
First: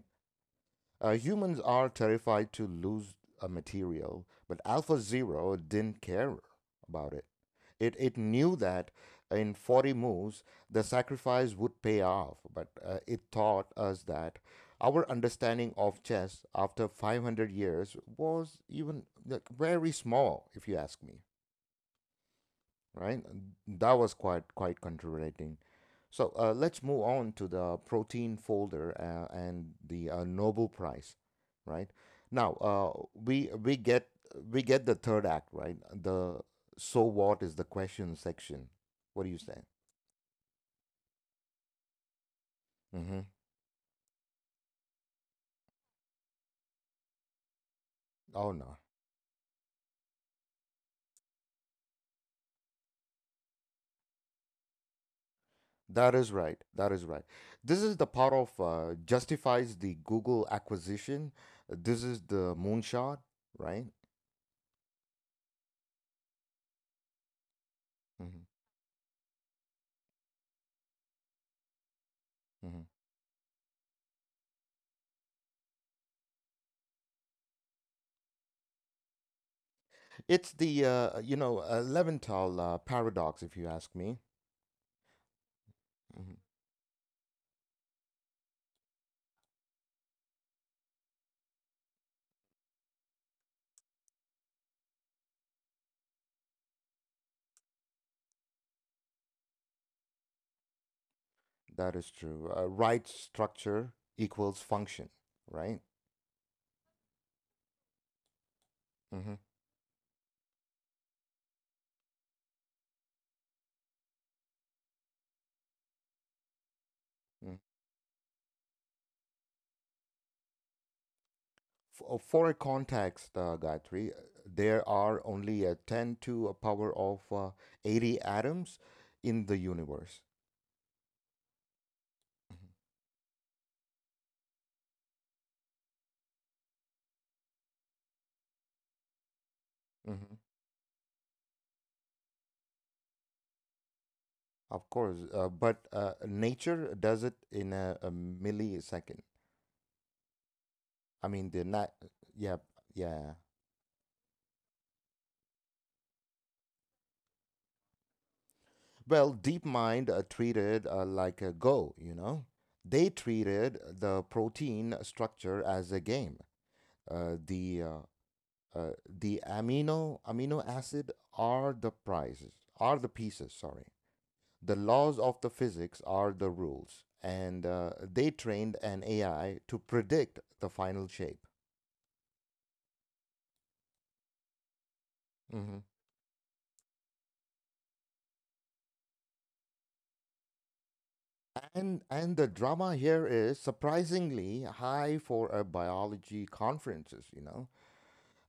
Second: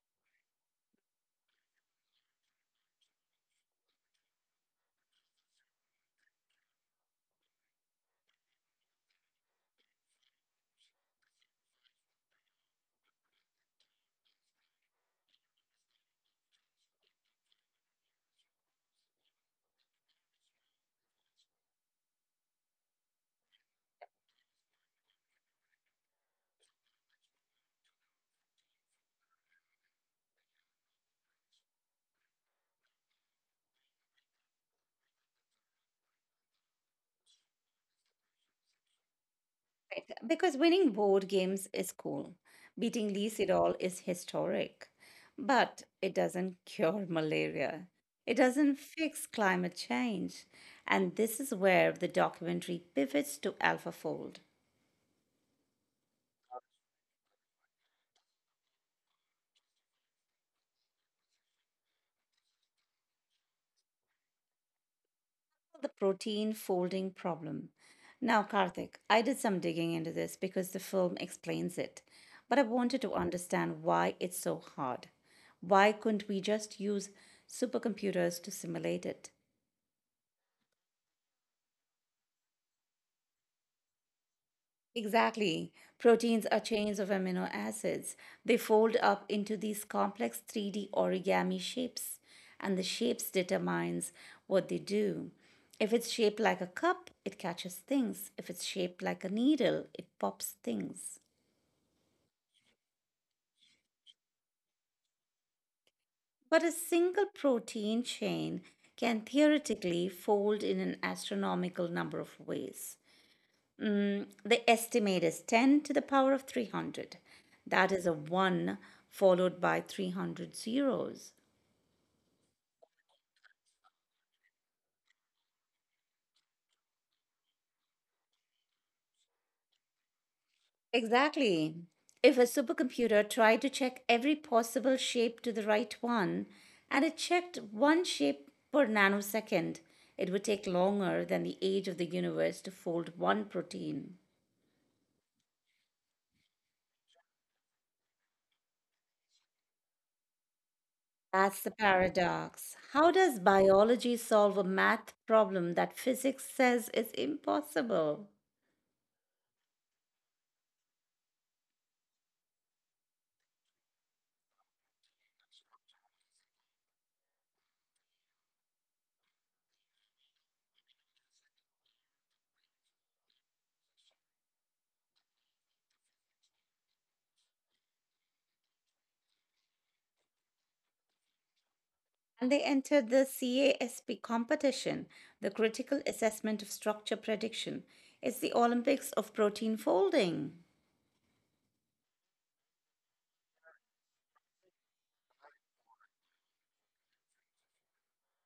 [SPEAKER 1] Humans are terrified to lose a material, but Alpha Zero didn't care about it. It knew that in 40 moves, the sacrifice would pay off, but it taught us that our understanding of chess after 500 years was even like, very small, if you ask me, right? And that was quite controverting. So let's move on to the protein folder and the Nobel Prize, right? Now we get the third act, right? The so what is the question section? What do you say?
[SPEAKER 2] Right. Because winning board games is cool. Beating
[SPEAKER 1] hmm
[SPEAKER 2] Lee Sedol is historic. But it doesn't cure malaria. It
[SPEAKER 1] Oh
[SPEAKER 2] doesn't
[SPEAKER 1] no,
[SPEAKER 2] fix climate change. And this is where the documentary pivots to AlphaFold,
[SPEAKER 1] that is right. That is right. This is the part of justifies the Google acquisition. This is the moonshot, right?
[SPEAKER 2] the protein folding problem. Now,
[SPEAKER 1] hmm
[SPEAKER 2] Karthik, I did some digging into this because the film explains it. But I wanted to understand why it's so hard. Why couldn't we just use supercomputers to simulate it?
[SPEAKER 1] It's the you know Leventhal paradox, if you ask me.
[SPEAKER 2] Exactly.
[SPEAKER 1] hmm
[SPEAKER 2] Proteins are chains of amino acids. They fold up into these complex 3D origami shapes, and the shapes determines what they do. If it's shaped like a cup, it catches things. If it's shaped like a needle, it pops things.
[SPEAKER 1] That is true. Right structure equals function, right?
[SPEAKER 2] But a single protein chain can
[SPEAKER 1] hmm
[SPEAKER 2] theoretically fold in an astronomical number of ways. The estimate is 10 to the power of 300. That is a 1 followed by 300 zeros.
[SPEAKER 1] For a context, Gayatri, there are only a 10 to a power of 80 atoms in the universe.
[SPEAKER 2] Exactly. If a supercomputer tried to check every possible shape to the right one, and it checked one shape per nanosecond, it would
[SPEAKER 1] Hmm.
[SPEAKER 2] take longer than the age of the universe to fold one protein.
[SPEAKER 1] Of course, but nature does it in a millisecond. I mean,
[SPEAKER 2] That's the
[SPEAKER 1] yeah,
[SPEAKER 2] paradox. How
[SPEAKER 1] yeah.
[SPEAKER 2] does biology solve a math problem that physics says is impossible?
[SPEAKER 1] Well, DeepMind treated like a Go. They treated the protein structure as a game. Uh, the uh, the amino acid are the prizes, are the pieces. Sorry, the laws of the physics are the rules, and they trained an AI to predict the final shape.
[SPEAKER 2] And they entered the CASP competition, the
[SPEAKER 1] Mhm.
[SPEAKER 2] Critical Assessment of Structure Prediction. It's the Olympics of protein folding.
[SPEAKER 1] And the drama here is surprisingly high for a biology conferences. You know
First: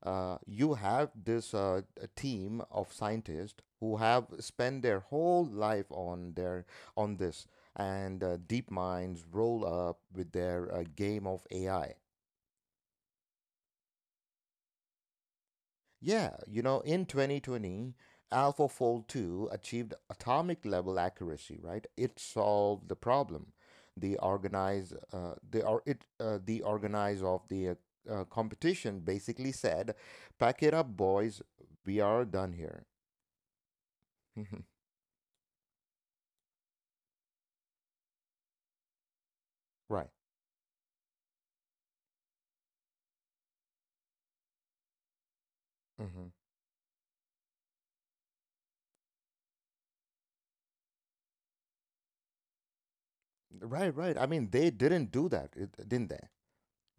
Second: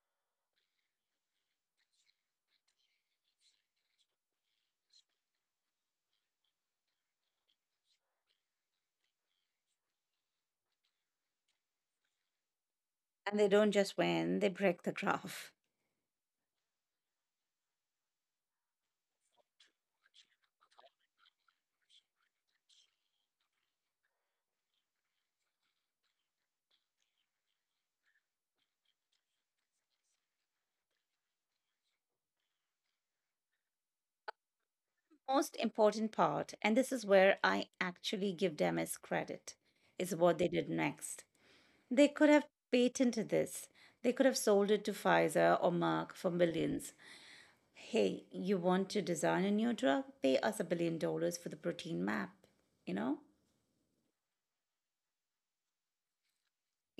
[SPEAKER 1] uh, you have this a team of scientists who have spent their whole life on their on this, and deep minds roll up with their game of AI.
[SPEAKER 2] And they don't just win, they break the graph.
[SPEAKER 1] Yeah, in 2020, AlphaFold 2 achieved atomic level accuracy. Right, it solved the problem. The the organize of the competition basically said, "Pack it up, boys. We are done here."
[SPEAKER 2] Most important part, and this is where I actually give Demis credit,
[SPEAKER 1] Right.
[SPEAKER 2] is what they did next. They could have patented this. They could have sold it to Pfizer or Merck for
[SPEAKER 1] Hmm.
[SPEAKER 2] millions. "Hey, you want to design a new drug? Pay us $1 billion for the protein map, you know?"
[SPEAKER 1] Right, right. I mean, they didn't do that, didn't they?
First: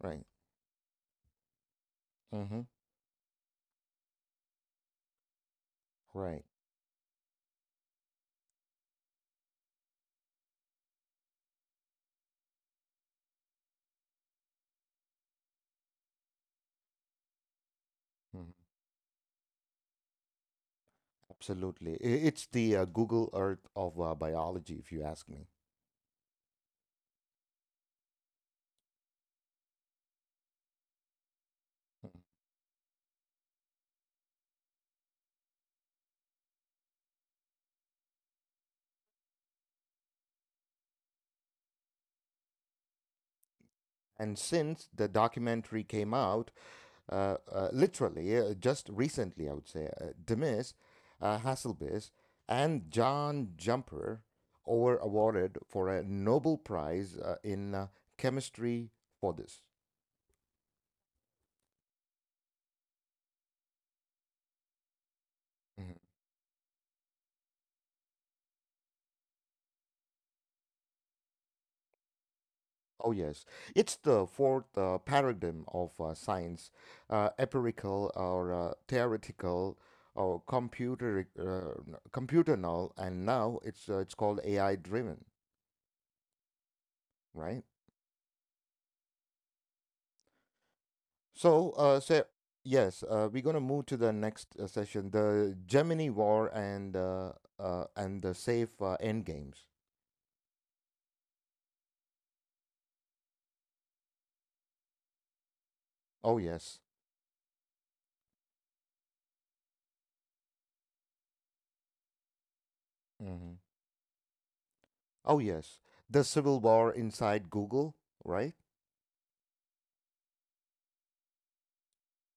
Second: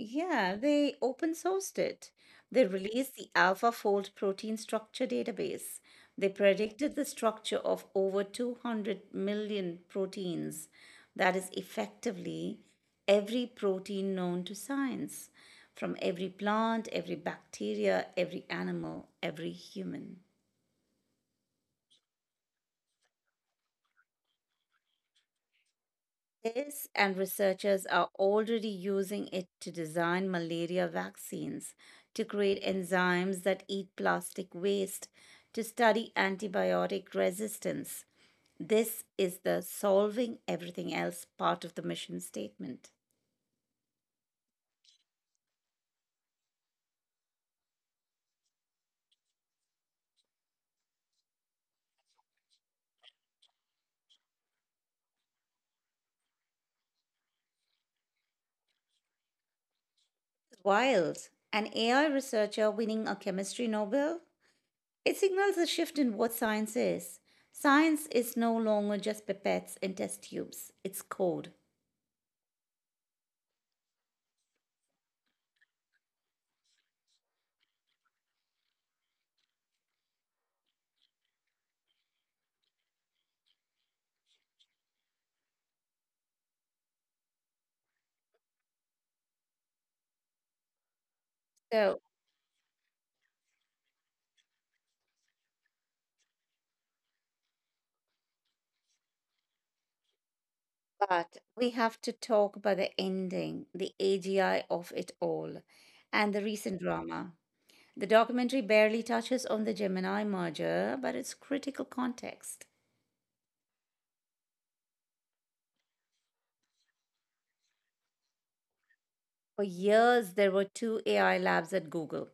[SPEAKER 1] Right.
[SPEAKER 2] they open sourced it. They
[SPEAKER 1] Hmm.
[SPEAKER 2] released the AlphaFold protein structure database. They
[SPEAKER 1] Right.
[SPEAKER 2] predicted the structure of over 200 million proteins. That is effectively every protein known to science, from every plant, every bacteria,
[SPEAKER 1] Hmm.
[SPEAKER 2] every animal, every human.
[SPEAKER 1] Absolutely. It's the Google Earth of biology, if you ask me.
[SPEAKER 2] This and researchers are already using it to design malaria vaccines,
[SPEAKER 1] Mhm.
[SPEAKER 2] to create enzymes that eat plastic waste, to study antibiotic resistance. This is the solving everything else part of the mission statement.
[SPEAKER 1] And since the documentary came out, literally just recently, I would say, Demis Hasselbis and John Jumper were awarded for a Nobel Prize in chemistry for this.
[SPEAKER 2] Wild, an AI researcher winning a chemistry Nobel? It signals a shift in what science is. Science is no longer just pipettes and test tubes, it's code.
[SPEAKER 1] Oh, yes. It's the fourth paradigm of science, empirical or theoretical or computer null, and now it's called AI driven, right? So, uh,
[SPEAKER 2] So,
[SPEAKER 1] so yes, we're gonna move to the next session, the Gemini War and the safe end games.
[SPEAKER 2] But we have to talk about the ending, the AGI of it all, and
[SPEAKER 1] Oh
[SPEAKER 2] the
[SPEAKER 1] yes.
[SPEAKER 2] recent drama. The documentary barely touches on the Gemini merger, but it's critical context.
[SPEAKER 1] Hmm. Oh yes. The civil war inside Google, right?
[SPEAKER 2] For years, there were two AI labs at Google:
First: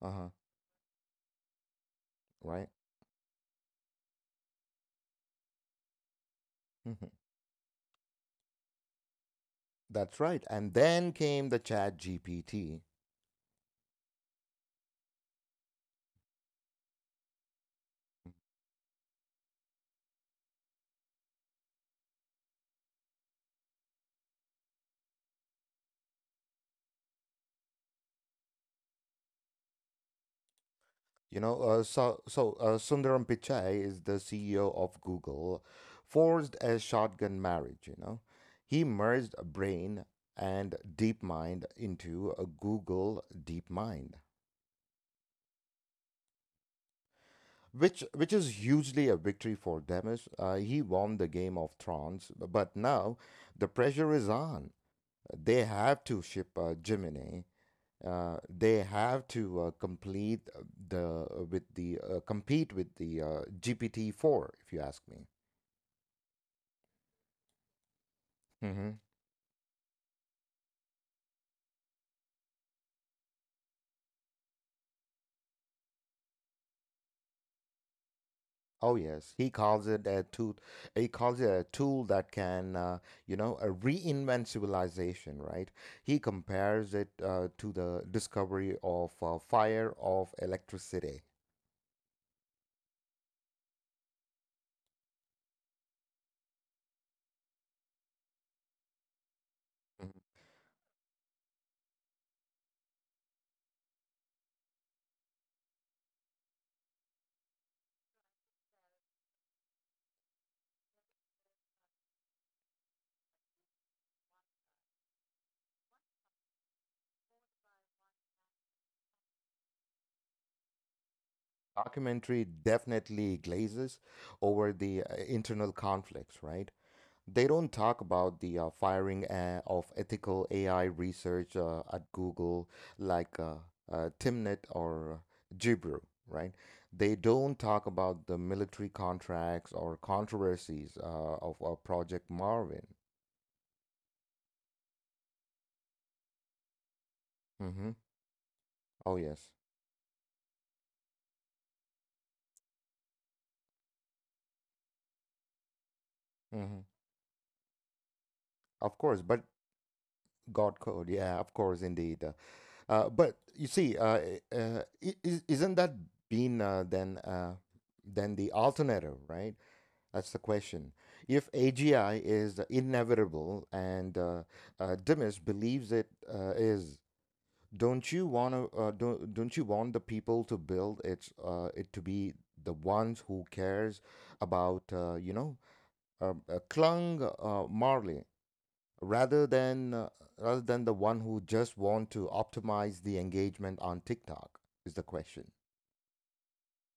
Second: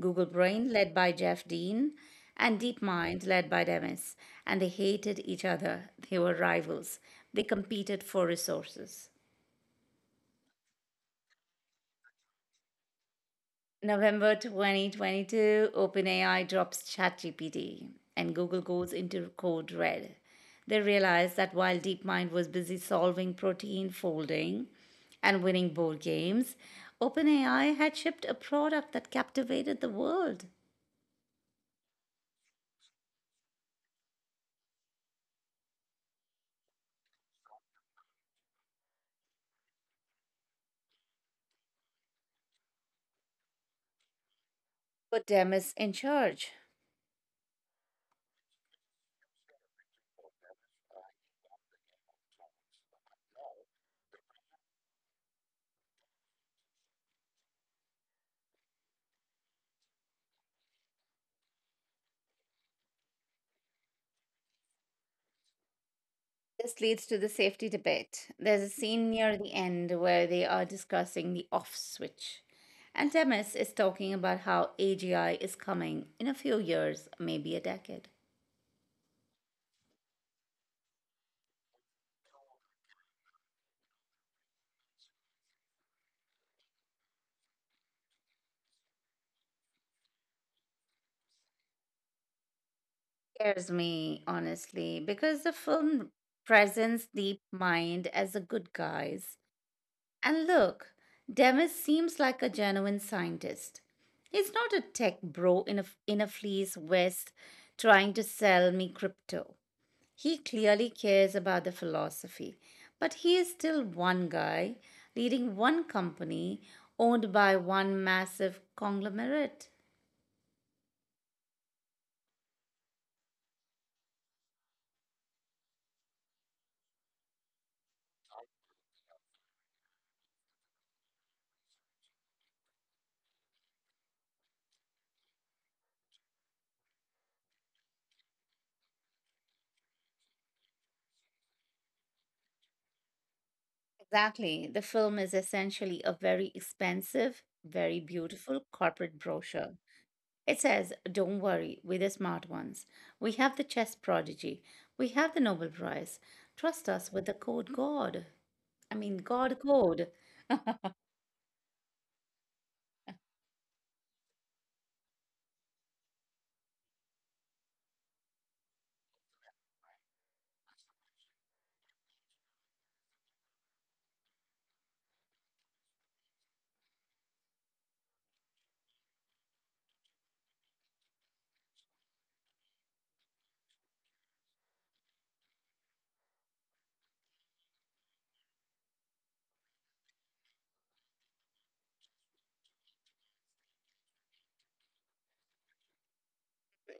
[SPEAKER 2] Google
[SPEAKER 1] Uh-huh.
[SPEAKER 2] Brain, led by Jeff Dean, and
[SPEAKER 1] Right.
[SPEAKER 2] DeepMind, led by Demis. And they hated each other. They were rivals. They competed for resources.
[SPEAKER 1] That's right. And then came the Chat GPT.
[SPEAKER 2] November 2022, OpenAI drops ChatGPT and Google goes into code red. They realized that while DeepMind was busy solving protein folding and winning board games, OpenAI had shipped a product that captivated the world.
[SPEAKER 1] So, Sundaram Pichai is the CEO of Google, forced a shotgun marriage. He merged Brain and DeepMind into a Google DeepMind,
[SPEAKER 2] But Dem is in charge.
[SPEAKER 1] which is hugely a victory for Demis. He won the Game of Thrones, but now the pressure is on. They have to ship Gemini they have to complete the with the compete with the GPT-4, if you ask me.
[SPEAKER 2] This leads to the safety debate. There's a
[SPEAKER 1] Hmm.
[SPEAKER 2] scene near the end where they are discussing the off switch. And Demis is talking about how AGI is coming in a few years, maybe a decade.
[SPEAKER 1] Oh yes, he calls it a tool. He calls it a tool that can, reinvent civilization. Right? He compares it to the discovery of fire of electricity.
[SPEAKER 2] Scares me, honestly, because the film presents Deep Mind as the good guys.
[SPEAKER 1] Mhm.
[SPEAKER 2] And look, Demis seems like a genuine scientist. He's not a tech bro in a fleece vest trying to sell me crypto. He clearly cares about the philosophy, but he is still one guy leading one company owned by one massive conglomerate.
[SPEAKER 1] Documentary definitely glazes over the internal conflicts, right? They don't talk about the firing of ethical AI research at Google, like Timnit or Jibru, right? They don't talk about the military contracts or controversies of Project Marvin.
[SPEAKER 2] Exactly. The film is essentially a very expensive,
[SPEAKER 1] Mm-hmm.
[SPEAKER 2] very beautiful corporate
[SPEAKER 1] Oh, yes.
[SPEAKER 2] brochure. It says, "Don't worry, we're the smart ones. We have the chess prodigy. We have the Nobel Prize.
[SPEAKER 1] Mm-hmm.
[SPEAKER 2] Trust us with the code God." I
[SPEAKER 1] Of
[SPEAKER 2] mean,
[SPEAKER 1] course, but
[SPEAKER 2] God code.
[SPEAKER 1] God code, yeah, of course, indeed. But you see, is, isn't that been then the alternative, right? That's the question. If AGI is inevitable and Dimas believes it is, don't you want to? Don't you want the people to build its it to be the ones who cares about Clung Marley rather than the one who just want to optimize the engagement on TikTok is the question,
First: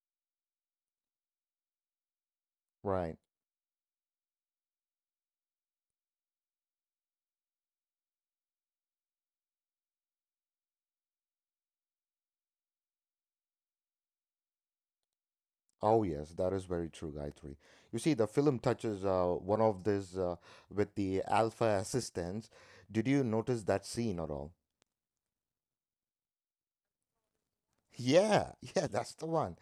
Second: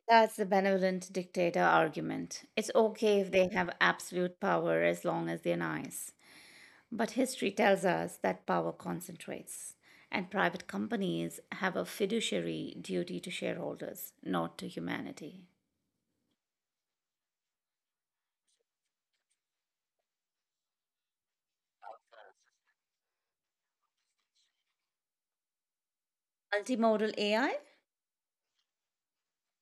[SPEAKER 2] That's the benevolent dictator argument. It's
[SPEAKER 1] right?
[SPEAKER 2] okay if they have absolute power as long as they're nice. But history tells us that power concentrates, and private companies have a fiduciary duty to shareholders, not to humanity.
[SPEAKER 1] Oh yes, that is very true, Gayatri. You see, the film touches one of this with the alpha assistants. Did you notice that scene at all?
[SPEAKER 2] Multimodal AI?
[SPEAKER 1] Yeah, yeah, that's the one.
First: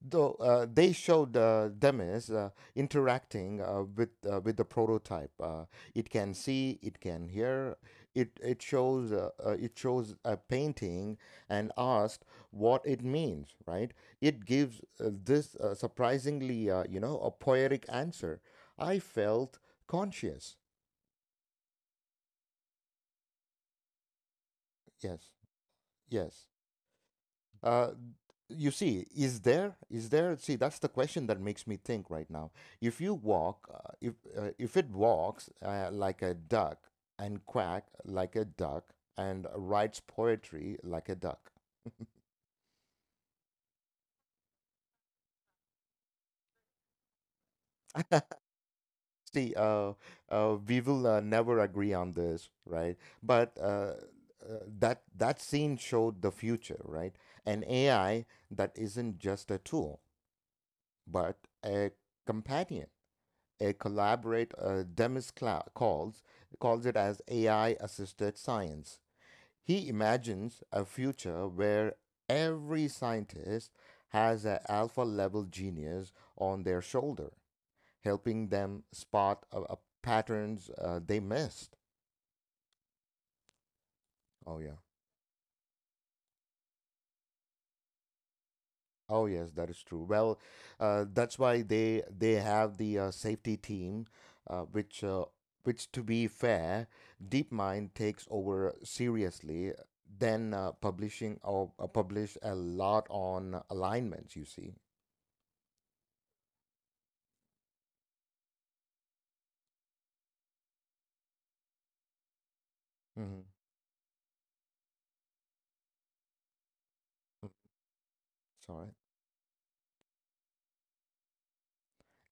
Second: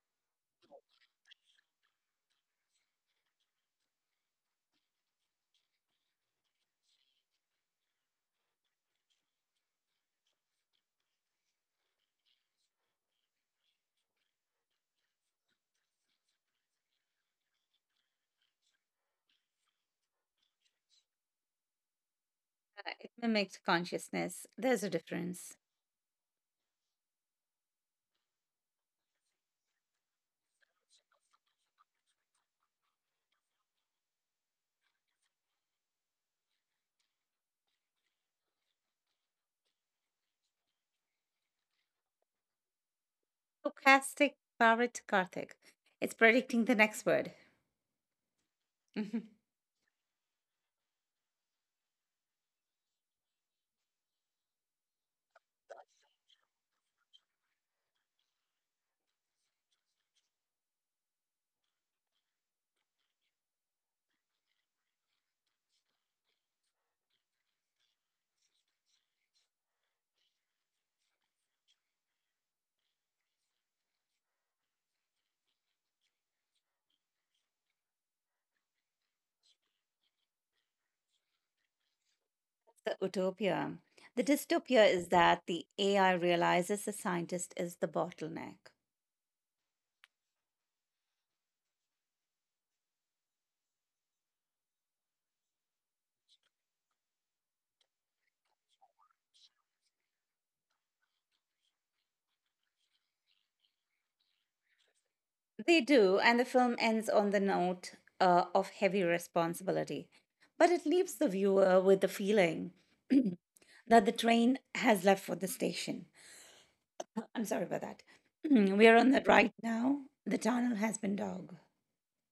[SPEAKER 1] Though they showed Demis interacting with the prototype, it can see, it can hear. It shows a painting and asked what it means. Right? It gives this surprisingly, a poetic answer. I felt conscious.
[SPEAKER 2] It mimics consciousness. There's a
[SPEAKER 1] Yes.
[SPEAKER 2] difference.
[SPEAKER 1] Yes. Uh, you see, see, that's the question that makes me think right now. If you walk, if it walks like a duck and quack like a duck and writes poetry like a duck.
[SPEAKER 2] Stochastic Parit Karthik. It's predicting the next word.
[SPEAKER 1] See, we will never agree on this, right? But that scene showed the future, right? An AI that isn't just a tool, but a companion. A collaborate Demis calls it as AI assisted science. He imagines a future where every scientist has an alpha level genius on their shoulder, helping them spot patterns they missed.
[SPEAKER 2] The utopia. The
[SPEAKER 1] Oh yeah.
[SPEAKER 2] dystopia is that the AI realizes the scientist is the bottleneck.
[SPEAKER 1] Oh yes, that is true. Well, that's why they have the safety team, uh, which uh, which to be fair, DeepMind takes over seriously. Then publishing or publish a lot on alignments. You see,
[SPEAKER 2] They do, and the film ends on the note of heavy responsibility. But it leaves the viewer with the feeling
[SPEAKER 1] mm-hmm.
[SPEAKER 2] that the train has left for the station. I'm sorry about that. We
[SPEAKER 1] Sorry.
[SPEAKER 2] are on the right now. The tunnel has been dug.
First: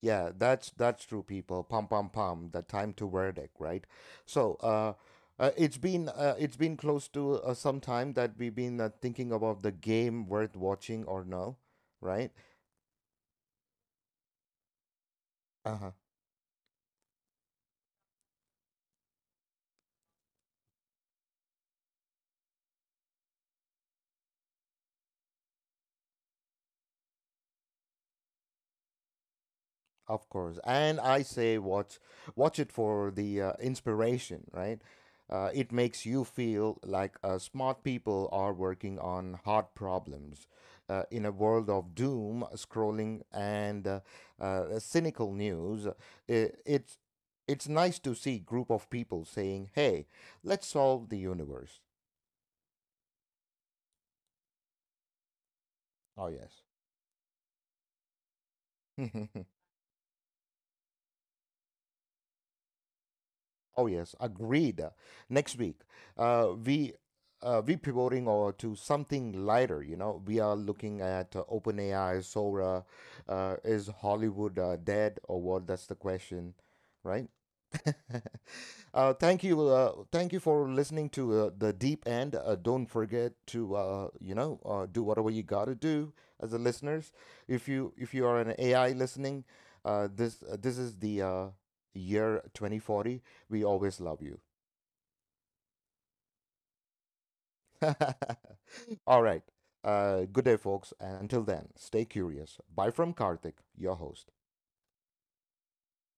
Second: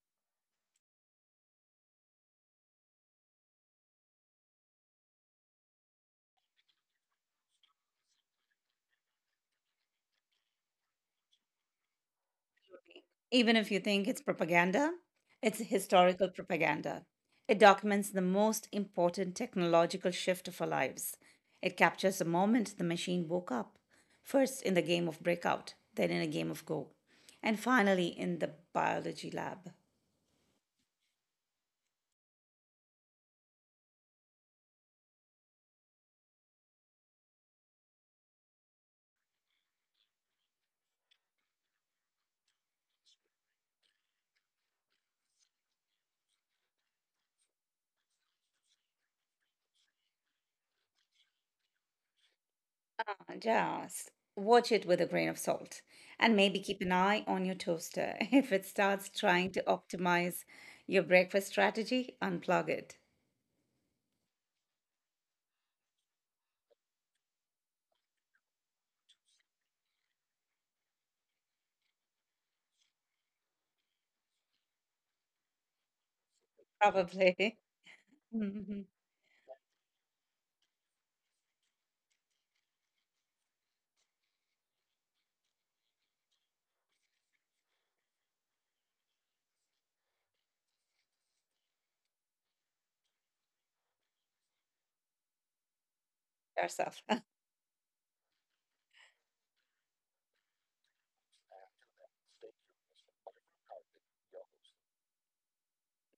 [SPEAKER 1] Yeah, that's true, people. Pum pum pum. The time to verdict, right? So, it's been close to some time that we've been thinking about the game worth watching or no, right?
[SPEAKER 2] Even if you think it's propaganda, it's
[SPEAKER 1] Uh-huh.
[SPEAKER 2] historical propaganda. It documents the most important technological shift of our lives. It captures the moment the machine woke up, first in the game of Breakout, then in a game of Go, and finally in the biology lab.
[SPEAKER 1] Of course. And I say watch it for the inspiration, right? It makes you feel like smart people are working on hard problems. In a world of doom, scrolling, and cynical news, it, it's it's nice to see group of people saying, "Hey, let's solve the universe."
[SPEAKER 2] Ah, just watch it with a grain of salt
[SPEAKER 1] Oh
[SPEAKER 2] and maybe
[SPEAKER 1] yes.
[SPEAKER 2] keep an eye on your toaster. If it starts trying to optimize your breakfast strategy, unplug it.
[SPEAKER 1] Oh yes, agreed. Next week, uh, we we pivoting or to something lighter. You know, we are looking at OpenAI, Sora. Is Hollywood dead or what? That's the question, right?
[SPEAKER 2] Probably. Mhm.
[SPEAKER 1] Thank you, thank you for listening to the deep end. Don't forget to do whatever you gotta do as a listeners. If you are an AI listening, this is the year 2040 always love you.
[SPEAKER 2] Yourself.
[SPEAKER 1] All right. Good day, folks. And until then, stay curious. Bye from Karthik, your host.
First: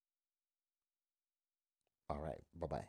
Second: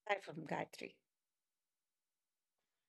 [SPEAKER 2] Hi from Gayatri.
[SPEAKER 1] All right. Bye bye.